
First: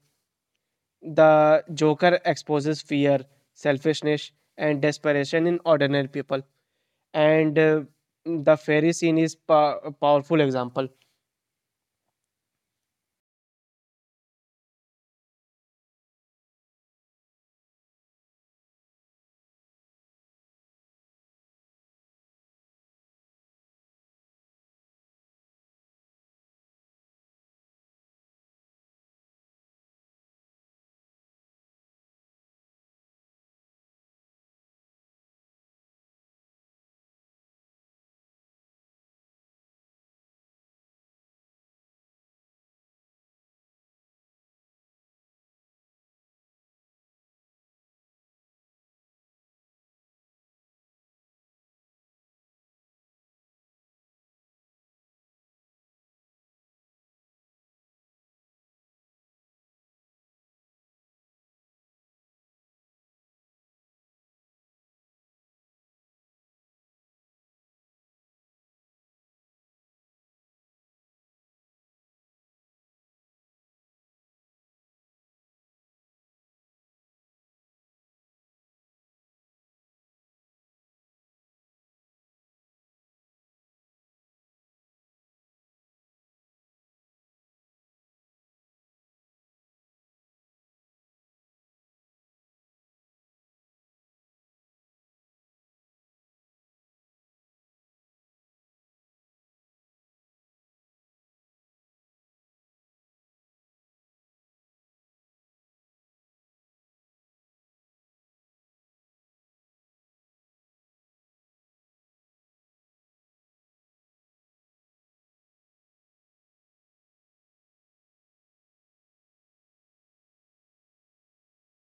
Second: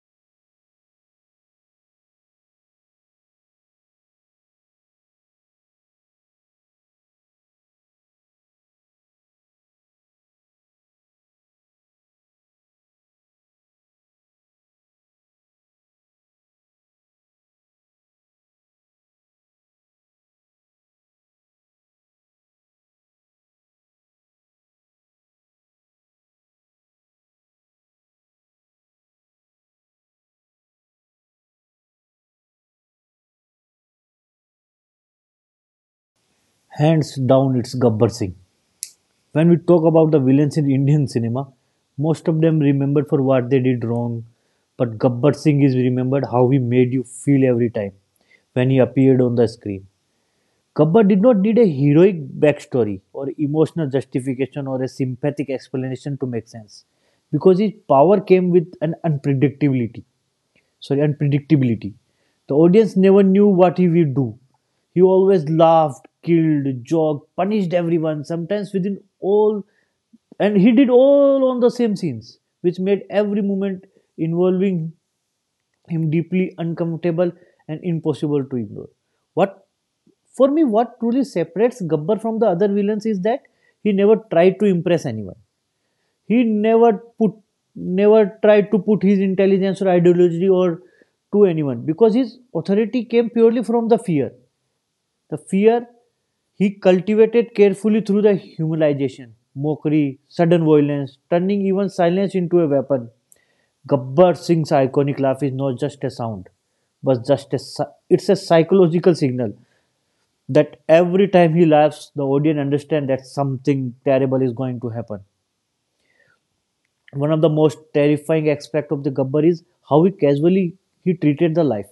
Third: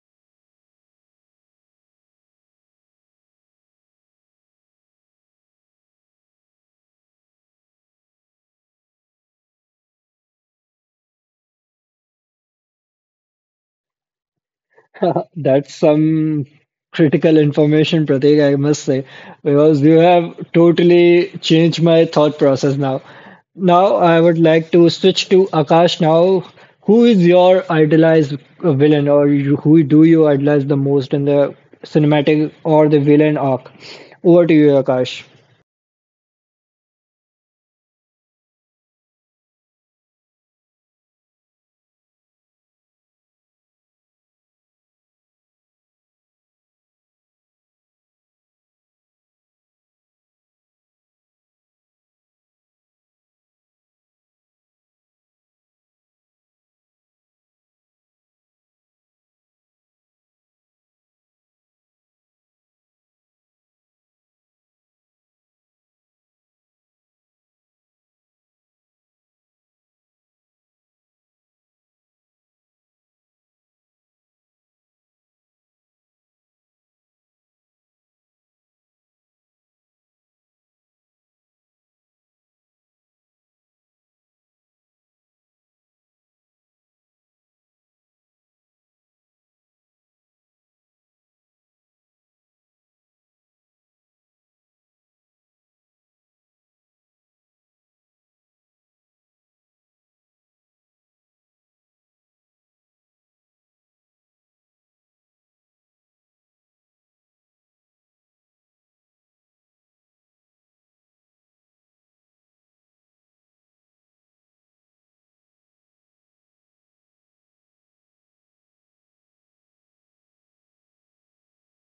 Speaker 3: The Joker exposes fear, selfishness, and desperation in ordinary people. And the fairy scene is a powerful example.
Speaker 1: That's some critical information, Pratik, I must say, because you have totally changed my thought process now. Now, I would like to switch to Akash now. Who is your idolized villain, or you, who do you idolize the most in the cinematic or the villain arc? Over to you, Akash.
Speaker 2: Hands down, it's Gabbar Singh. When we talk about the villains in Indian cinema, most of them remembered for what they did wrong, but Gabbar Singh is remembered how he made you feel every time when he appeared on the screen. Gabbar did not need a heroic backstory or emotional justification or a sympathetic explanation to make sense because his power came with an unpredictability. The audience never knew what he would do. He always laughed, killed, joked, punished everyone, sometimes within all, and he did all on the same scenes, which made every moment involving him deeply uncomfortable and impossible to ignore. What for me, what truly separates Gabbar from the other villains is that he never tried to impress anyone. He put, never tried to put his intelligence or ideology or to anyone because his authority came purely from the fear. The fear he cultivated carefully through the humanization, mockery, sudden violence, turning even silence into a weapon. Gabbar Singh's iconic laugh is not just a sound, but it's a psychological signal that every time he laughs, the audience understand that something terrible is going to happen. One of the most terrifying aspect of the Gabbar is how he casually he treated the life,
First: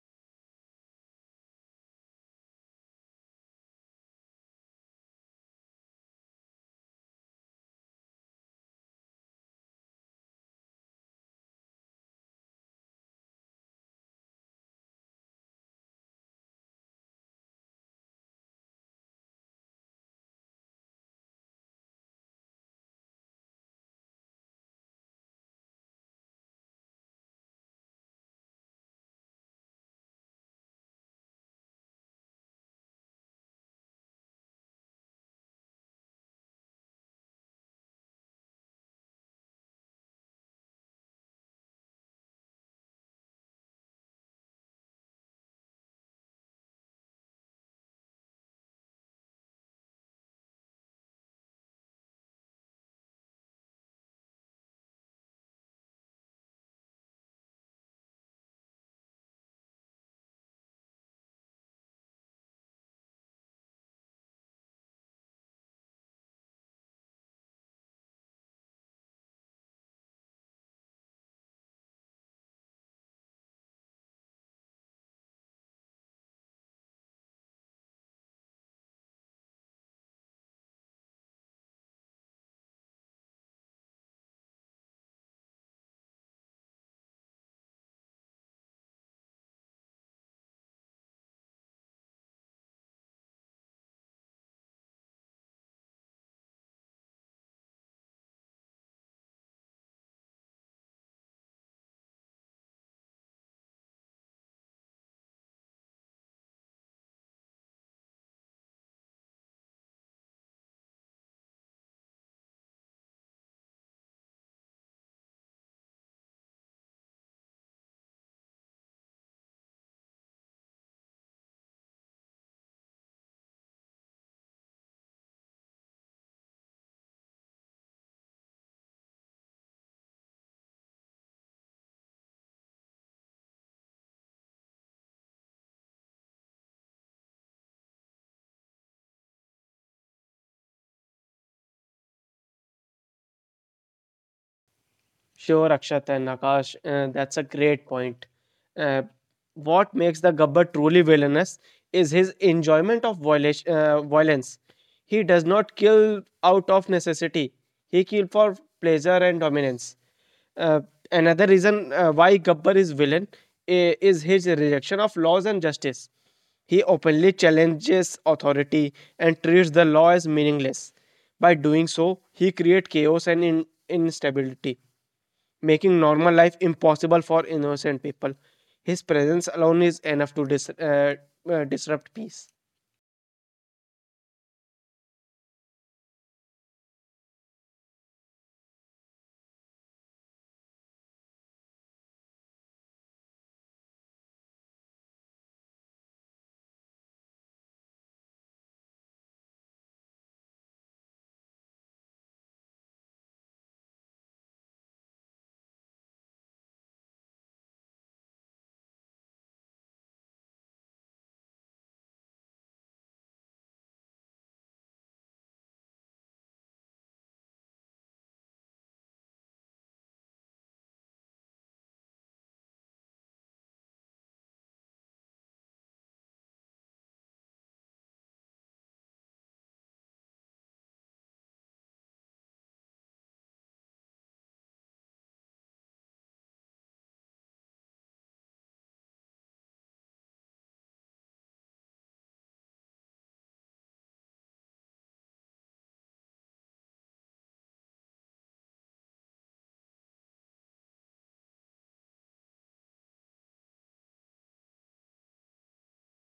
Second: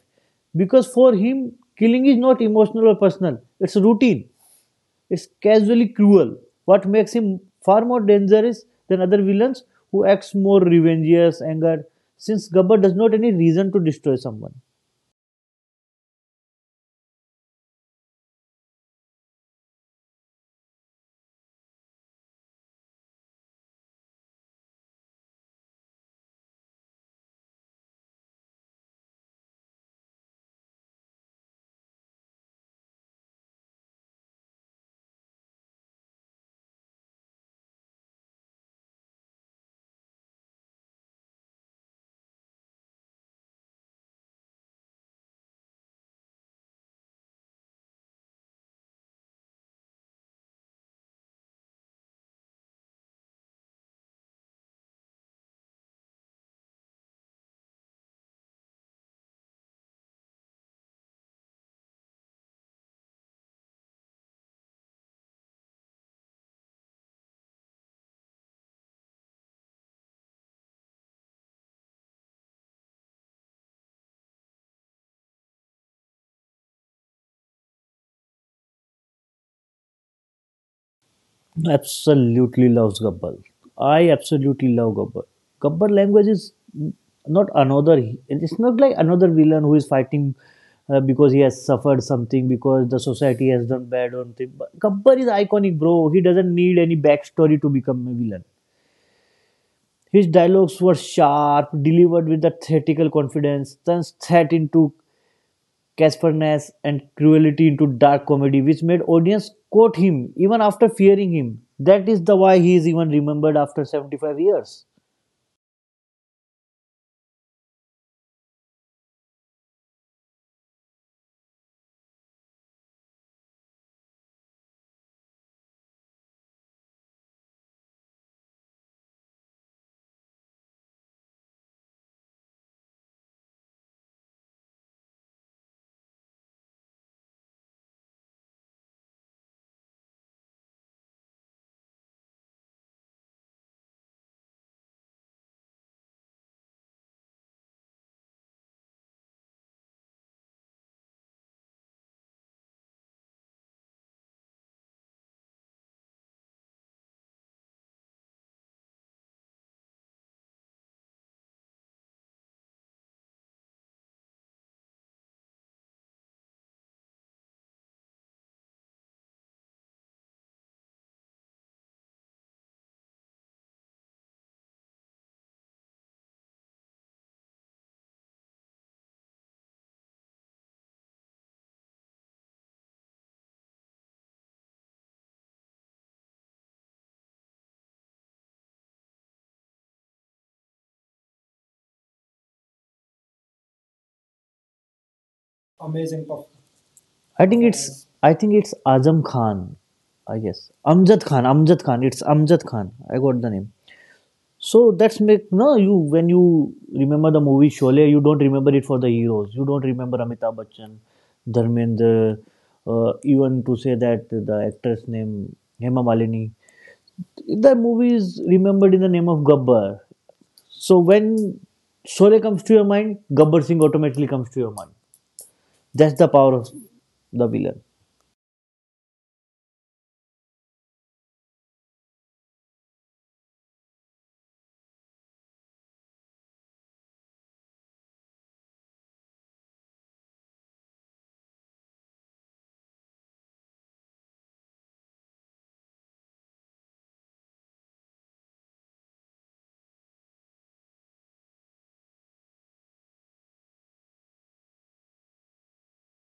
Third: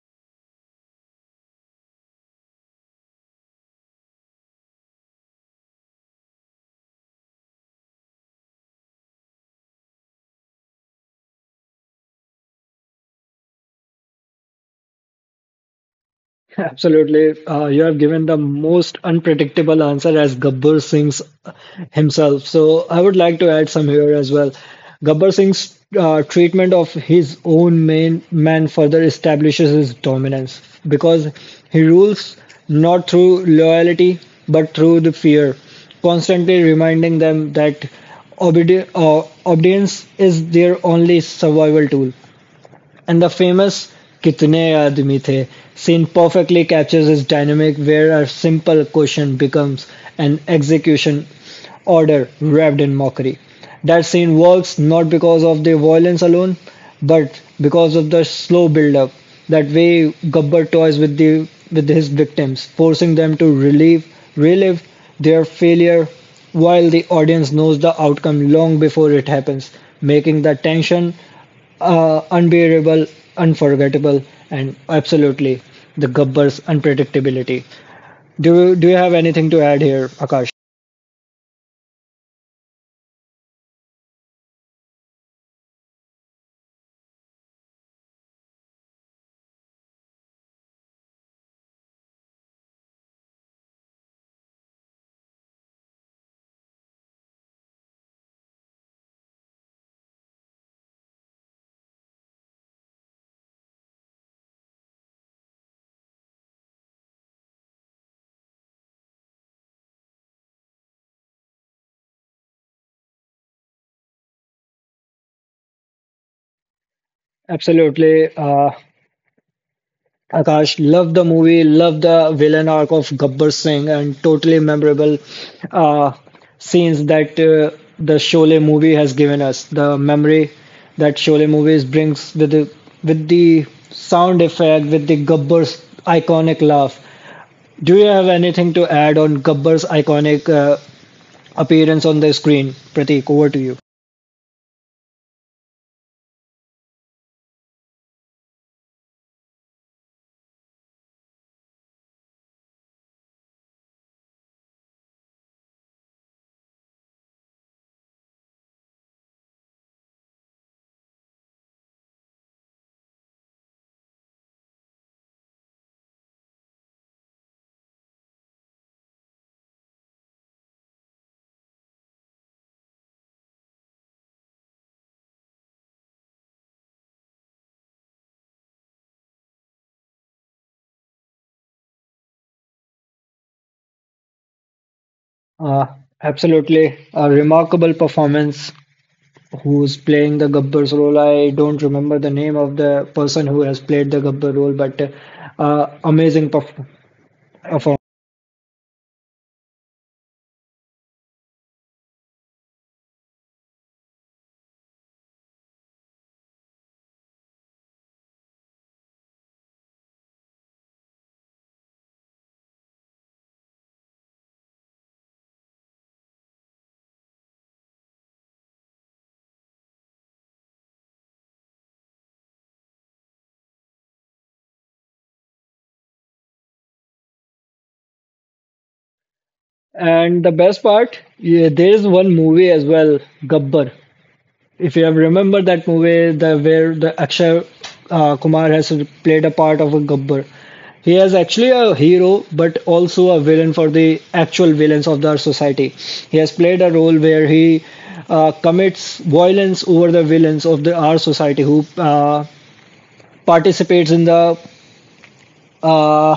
Speaker 2: because for him killing is not emotional or personal, it's routine, it's casually cruel. What makes him far more dangerous than other villains who acts more revengous anger, since Gabbar does not any reason to destroy someone.
Speaker 1: Absolutely. You have given the most unpredictable answer as Gabbar Singh's himself. So I would like to add some here as well. Gabbar Singh's treatment of his own main man further establishes his dominance, because he rules not through loyalty but through the fear, constantly reminding them that obedience is their only survival tool. And the famous Kitne Aadmi The scene perfectly captures this dynamic, where a simple question becomes an execution order wrapped in mockery. That scene works not because of the violence alone, but because of the slow build-up. That way, Gabbar toys with the with his victims, forcing them to relive their failure, while the audience knows the outcome long before it happens, making the tension unbearable, unforgettable, and absolutely the Gabbar's unpredictability. Do you have anything to add here, Akash?
Speaker 2: Absolutely loves Gabbar. I absolutely love Gabbar. Gabbar language is not another. It's not like another villain who is fighting because he has suffered something because the society has done bad or something. But Gabbar is iconic, bro. He doesn't need any backstory to become a villain. His dialogues were sharp, delivered with the theatrical confidence, then set into catchfulness and cruelty into dark comedy, which made audience quote him even after fearing him. That is the why he is even remembered after 75 years.
Speaker 1: Absolutely, Akash. Love the movie. Love the villain arc of Gabbar Singh, and totally memorable uh, scenes that the Sholay movie has given us. The memory that Sholay movies brings with the sound effect, with the Gabbar's iconic laugh, do you have anything to add on Gabbar's iconic appearance on the screen? Pratik, over to you.
Speaker 3: Sure, Akshat and Akash, that's a great point. Uh, what makes the Gabbar truly villainous is his enjoyment of violence. He does not kill out of necessity, he kills for pleasure and dominance. Uh, another reason why Gabbar is villain is his rejection of laws and justice. He openly challenges authority and treats the law as meaningless. By doing so, he creates chaos and instability, making normal life impossible for innocent people. His presence alone is enough to disrupt peace.
Speaker 1: Uh, Absolutely. A remarkable performance. Who's playing the Gabbar's role? I don't remember the name of the person who has played the Gabbar role, but uh,
Speaker 2: Amazing perf-
Speaker 1: amazing perf- performance.
Speaker 2: I think it's Azam Khan. I guess Amjad Khan. Amjad Khan. It's Amjad Khan. I got the name. So that's make no you when you remember the movie Sholay, you don't remember it for the heroes. You don't remember Amitabh Bachchan, Dharmendra, even to say that the actress name Hema Malini. That movie is remembered in the name of Gabbar. So when Sole comes to your mind, Gabbar Singh automatically comes to your mind. That's the power of the villain.
Speaker 1: And the best part, yeah, there is one movie as well, Gabbar, if you have remembered that movie, the where the Akshay Kumar has played a part of a Gabbar. He is actually a hero, but also a villain for the actual villains of our society. He has played a role where he commits violence over the villains of the our society, who participates in the uh,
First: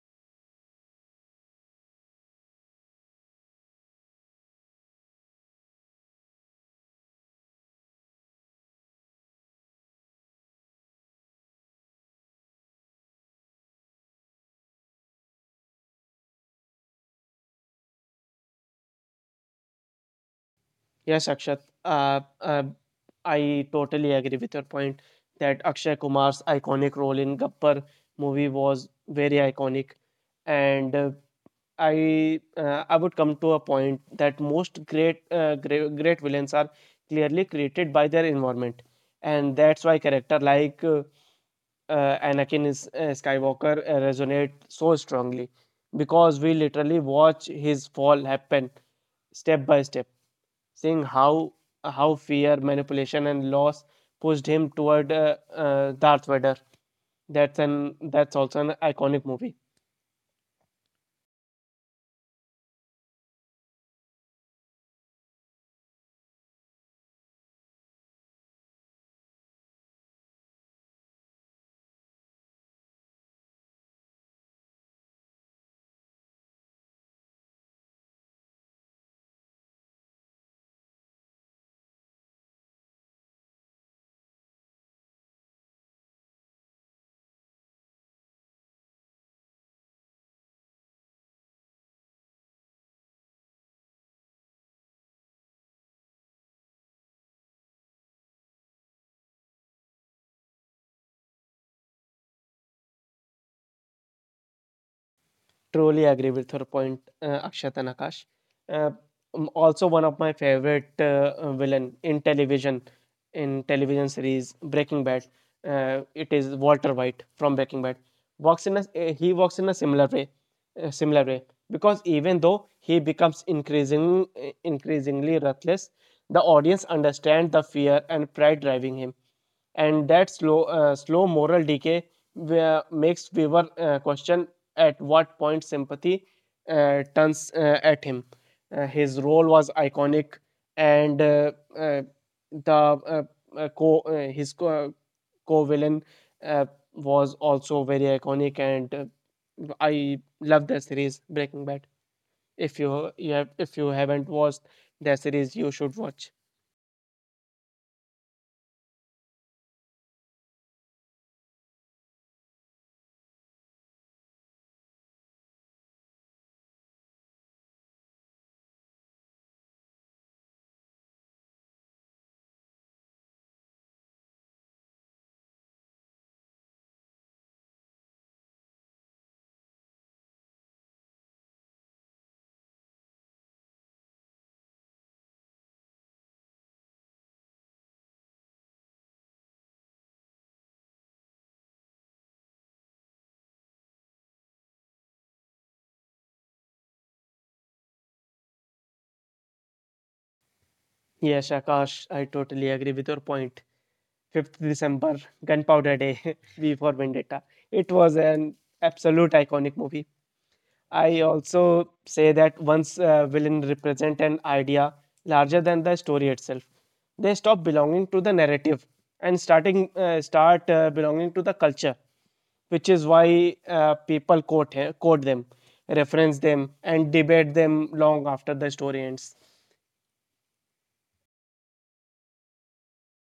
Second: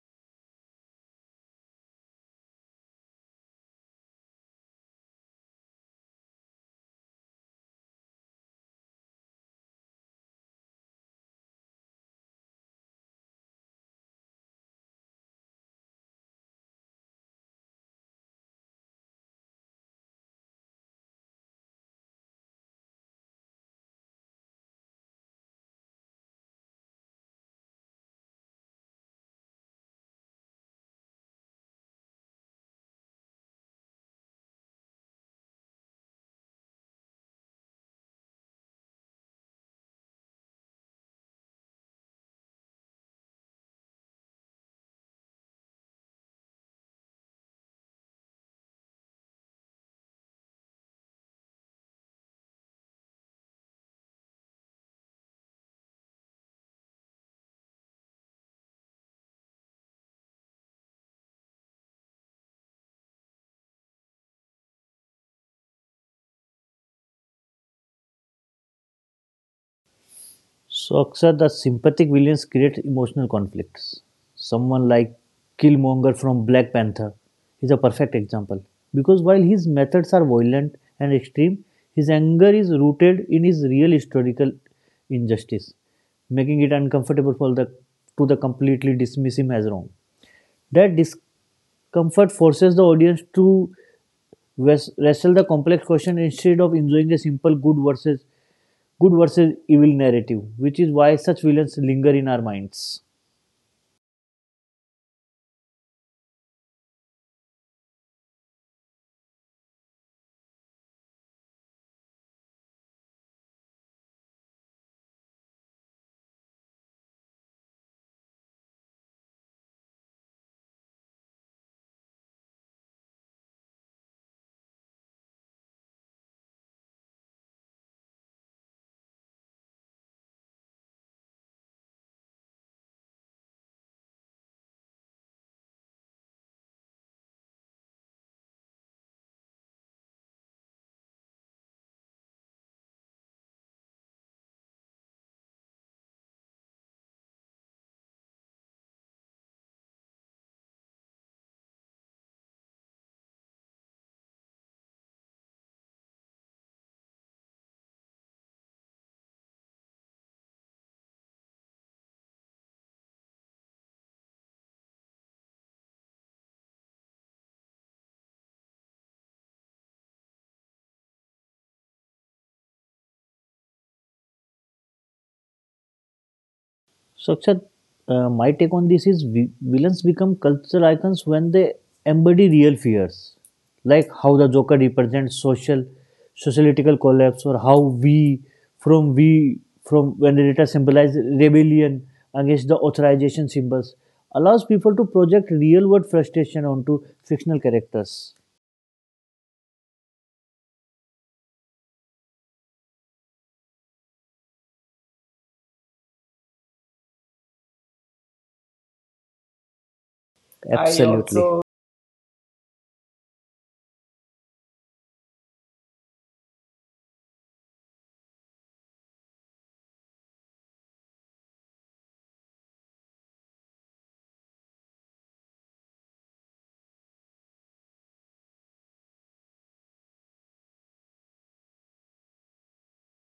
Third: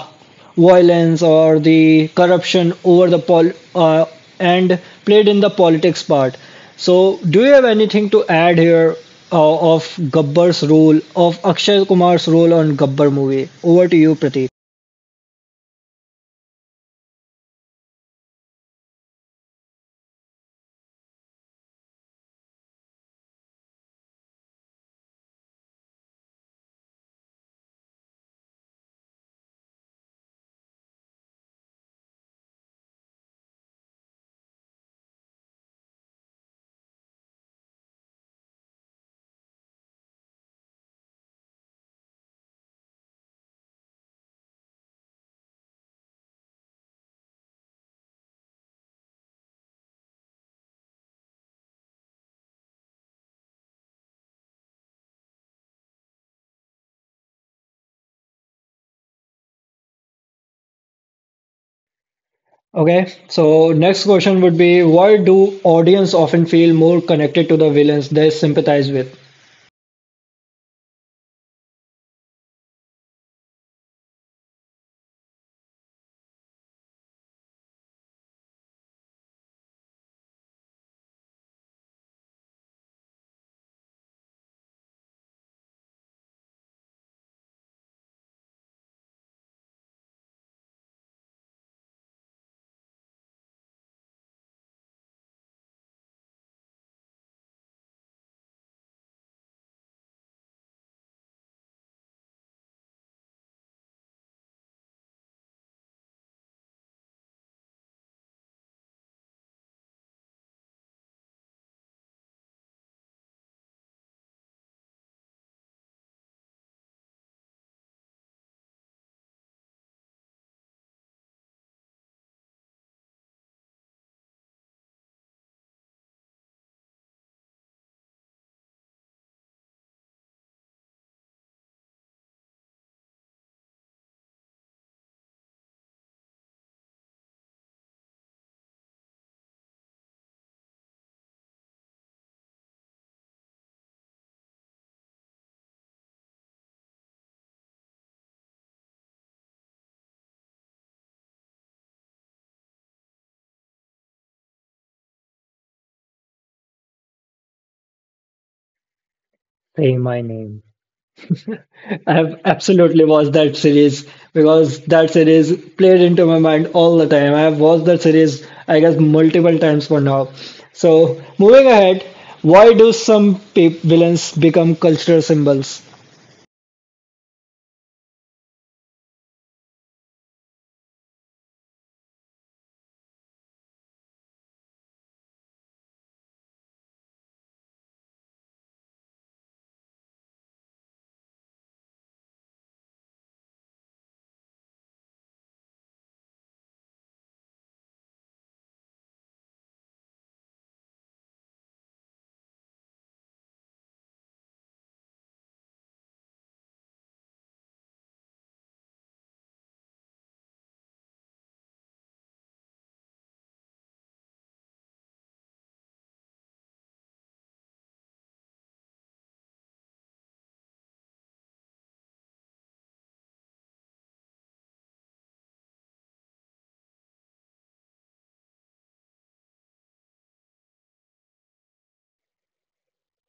Speaker 1: violence or the corruption over the pol and played in the politics part. So, do you have anything to add here of Gabbar's role, of Akshay Kumar's role on Gabbar movie? Over to you, Prateek.
Speaker 3: Yes, Akshat. I totally agree with your point that Akshay Kumar's iconic role in Gappar movie was very iconic, and I would come to a point that most great villains are clearly created by their environment, and that's why character like Anakin Skywalker resonate so strongly because we literally watch his fall happen step by step, seeing how fear, manipulation, and loss pushed him toward Darth Vader. That's also an iconic movie.
Speaker 1: Okay, so next question would be, why do audience often feel more connected to the villains they sympathize with?
Speaker 2: So Aksar, the sympathetic villains create emotional conflicts. Someone like Killmonger from Black Panther is a perfect example. Because while his methods are violent and extreme, his anger is rooted in his real historical injustice, making it uncomfortable for the to the completely dismiss him as wrong. That Comfort forces the audience to wrestle the complex question instead of enjoying a simple good versus evil narrative, which is why such villains linger in our minds.
Speaker 3: Truly agree with your point, Akshat and Akash. Uh, Also, one of my favorite villain in television series Breaking Bad, it is Walter White from Breaking Bad. He walks in a similar way because even though he becomes increasingly reckless, the audience understand the fear and pride driving him, and that slow moral decay where makes Weaver question at what point sympathy turns at him. His role was iconic, and uh, the co his co co-villain uh, was also very iconic, and I love the series Breaking Bad. If you haven't watched the series, you should watch.
Speaker 1: Say my name. I've absolutely watched that series, because that series played into my mind all the time. I've watched that series, I guess, multiple times for now. So, moving ahead, why do some villains become cultural symbols?
Speaker 2: So, Akshat, my take on this is villains become cultural icons when they embody real fears, like how the Joker represents social, sociological collapse, or how we, from we, from Vendetta symbolize rebellion against the authorization symbols, allows people to project real world frustration onto fictional characters.
Speaker 3: Yes, Akash, I totally agree with your point. 5th December, Gunpowder Day, V for Vendetta. It was an absolute iconic movie.
Speaker 2: I
Speaker 3: I
Speaker 2: Absolutely. Also
Speaker 3: also say that once villain represent an idea larger than the story itself, they stop belonging to the narrative and start belonging to the culture, which is why people quote them, reference them, and debate them long after the story ends.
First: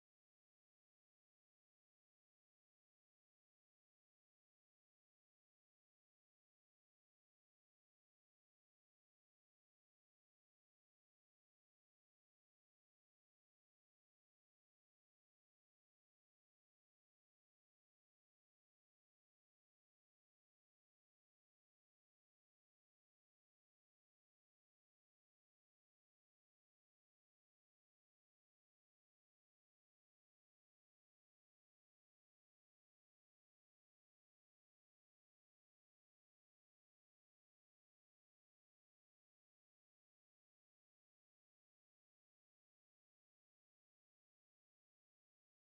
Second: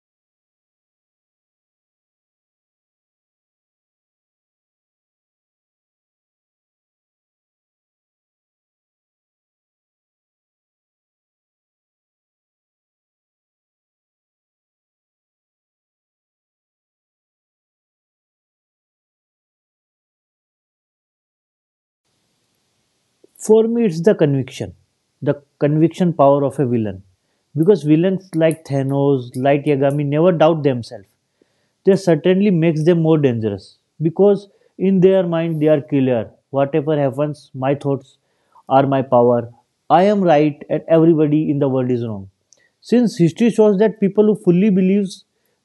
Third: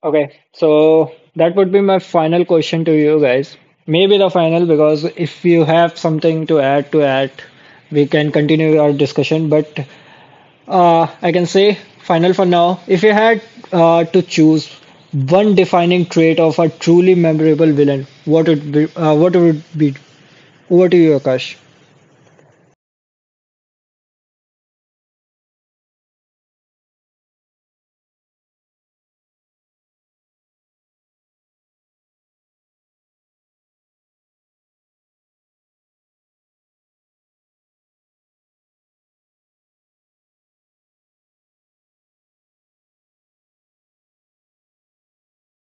Speaker 1: Okay, so that would be my final question to you guys. Maybe the final, because if you have something to add to that, we can continue our discussion. But I can say final for now. If you had to choose one defining trait of a truly memorable villain, what would it be? Over to you, Akash.
Speaker 2: For me, it's the conviction power of a villain. Because villains like Thanos, like Yagami never doubt themselves. This certainly makes them more dangerous because in their mind they are clear. Whatever happens, my thoughts are my power. I am right, and everybody in the world is wrong. Since history shows that people who fully believe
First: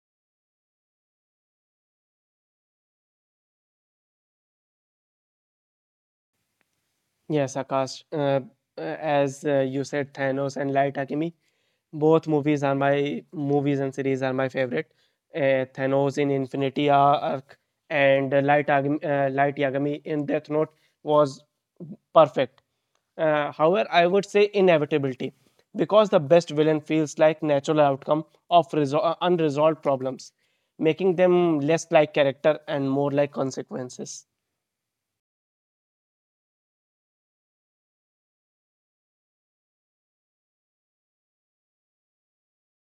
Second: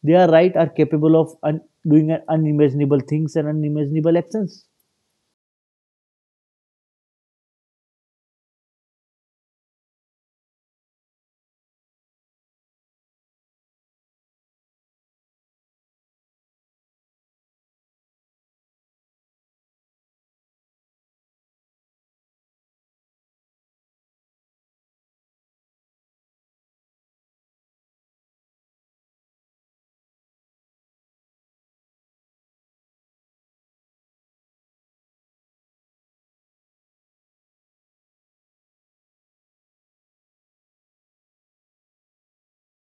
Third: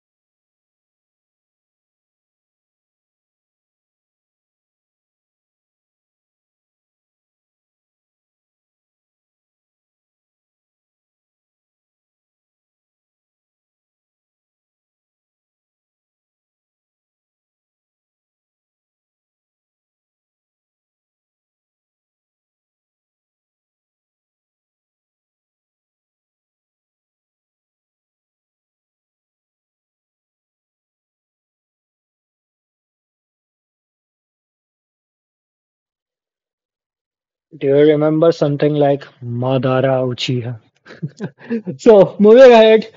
Speaker 2: they are right are capable of doing unimaginable things and unimaginable actions.
Speaker 3: Yes, Akash. As you said, Thanos and Light Akemi, both movies are my movies and series are my favorite. Thanos in Infinity Arc and Light Yagami in Death Note was perfect. However, I would say inevitability because the best villain feels like natural outcome of unresolved problems, making them less like character and more like consequences.
Speaker 1: Do you remember something like Madara Uchiha? So moving ahead,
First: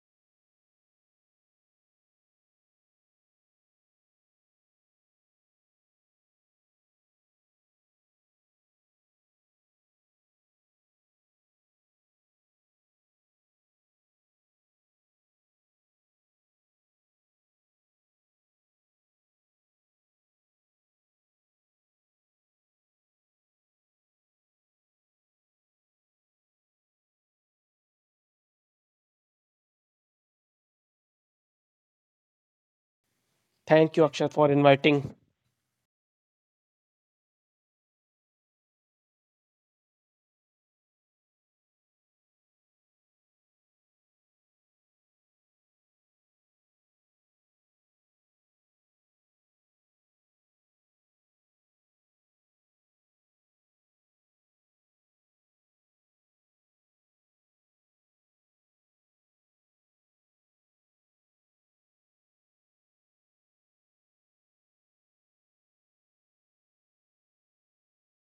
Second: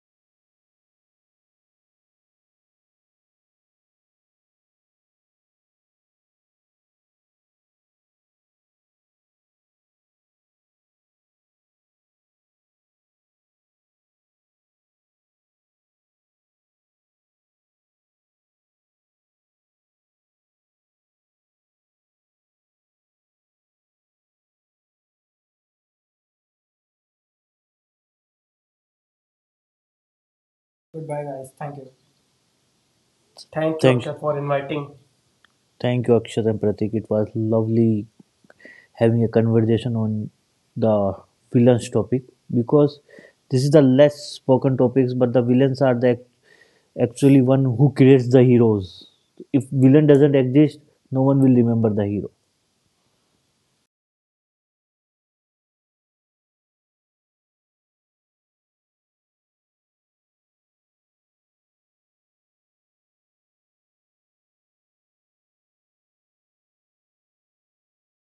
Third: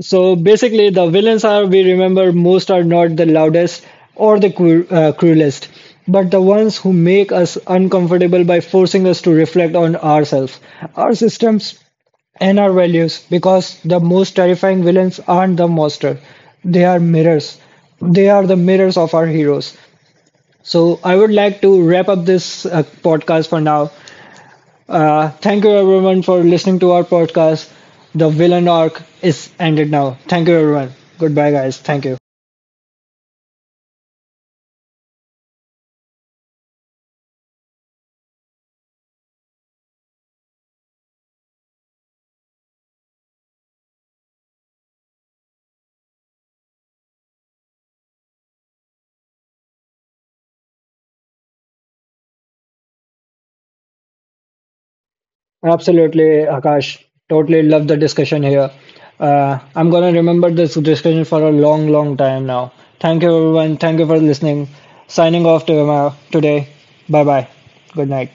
Speaker 1: so basically the villains are we remember most are not the loudest or the cruelest, but the ones who make us uncomfortable by forcing us to reflect on ourselves, our systems, and our values. Because the most terrifying villains aren't the monster; they are mirrors. They are the mirrors of our heroes. So I would like to wrap up this podcast for now. Thank you everyone for listening to our podcast. The villain arc is ended now. Thank you everyone.
Speaker 2: Goodbye,
Speaker 1: Goodbye,
Speaker 2: guys. Thank
Speaker 1: guys.
Speaker 2: you.
Speaker 1: Thank you.
Speaker 2: Thank you,
Speaker 3: Thank you,
Speaker 2: Thank you. Akshay,
Speaker 3: Akshat,
Speaker 2: for
Speaker 3: for
Speaker 2: inviting.
Speaker 3: inviting
Speaker 2: Thank you, Akshat and Pratik. It was lovely having a conversation on the villains topic because this is the less spoken topics, but the villains are the actually one who creates the heroes. If villain doesn't exist, no one will remember the hero.
Speaker 1: Absolutely, Akash. Totally love the discussion here. I'm gonna remember this discussion for a long, long time now. Thank you everyone. Thank you for listening. Signing off to, today. Bye bye. Good night.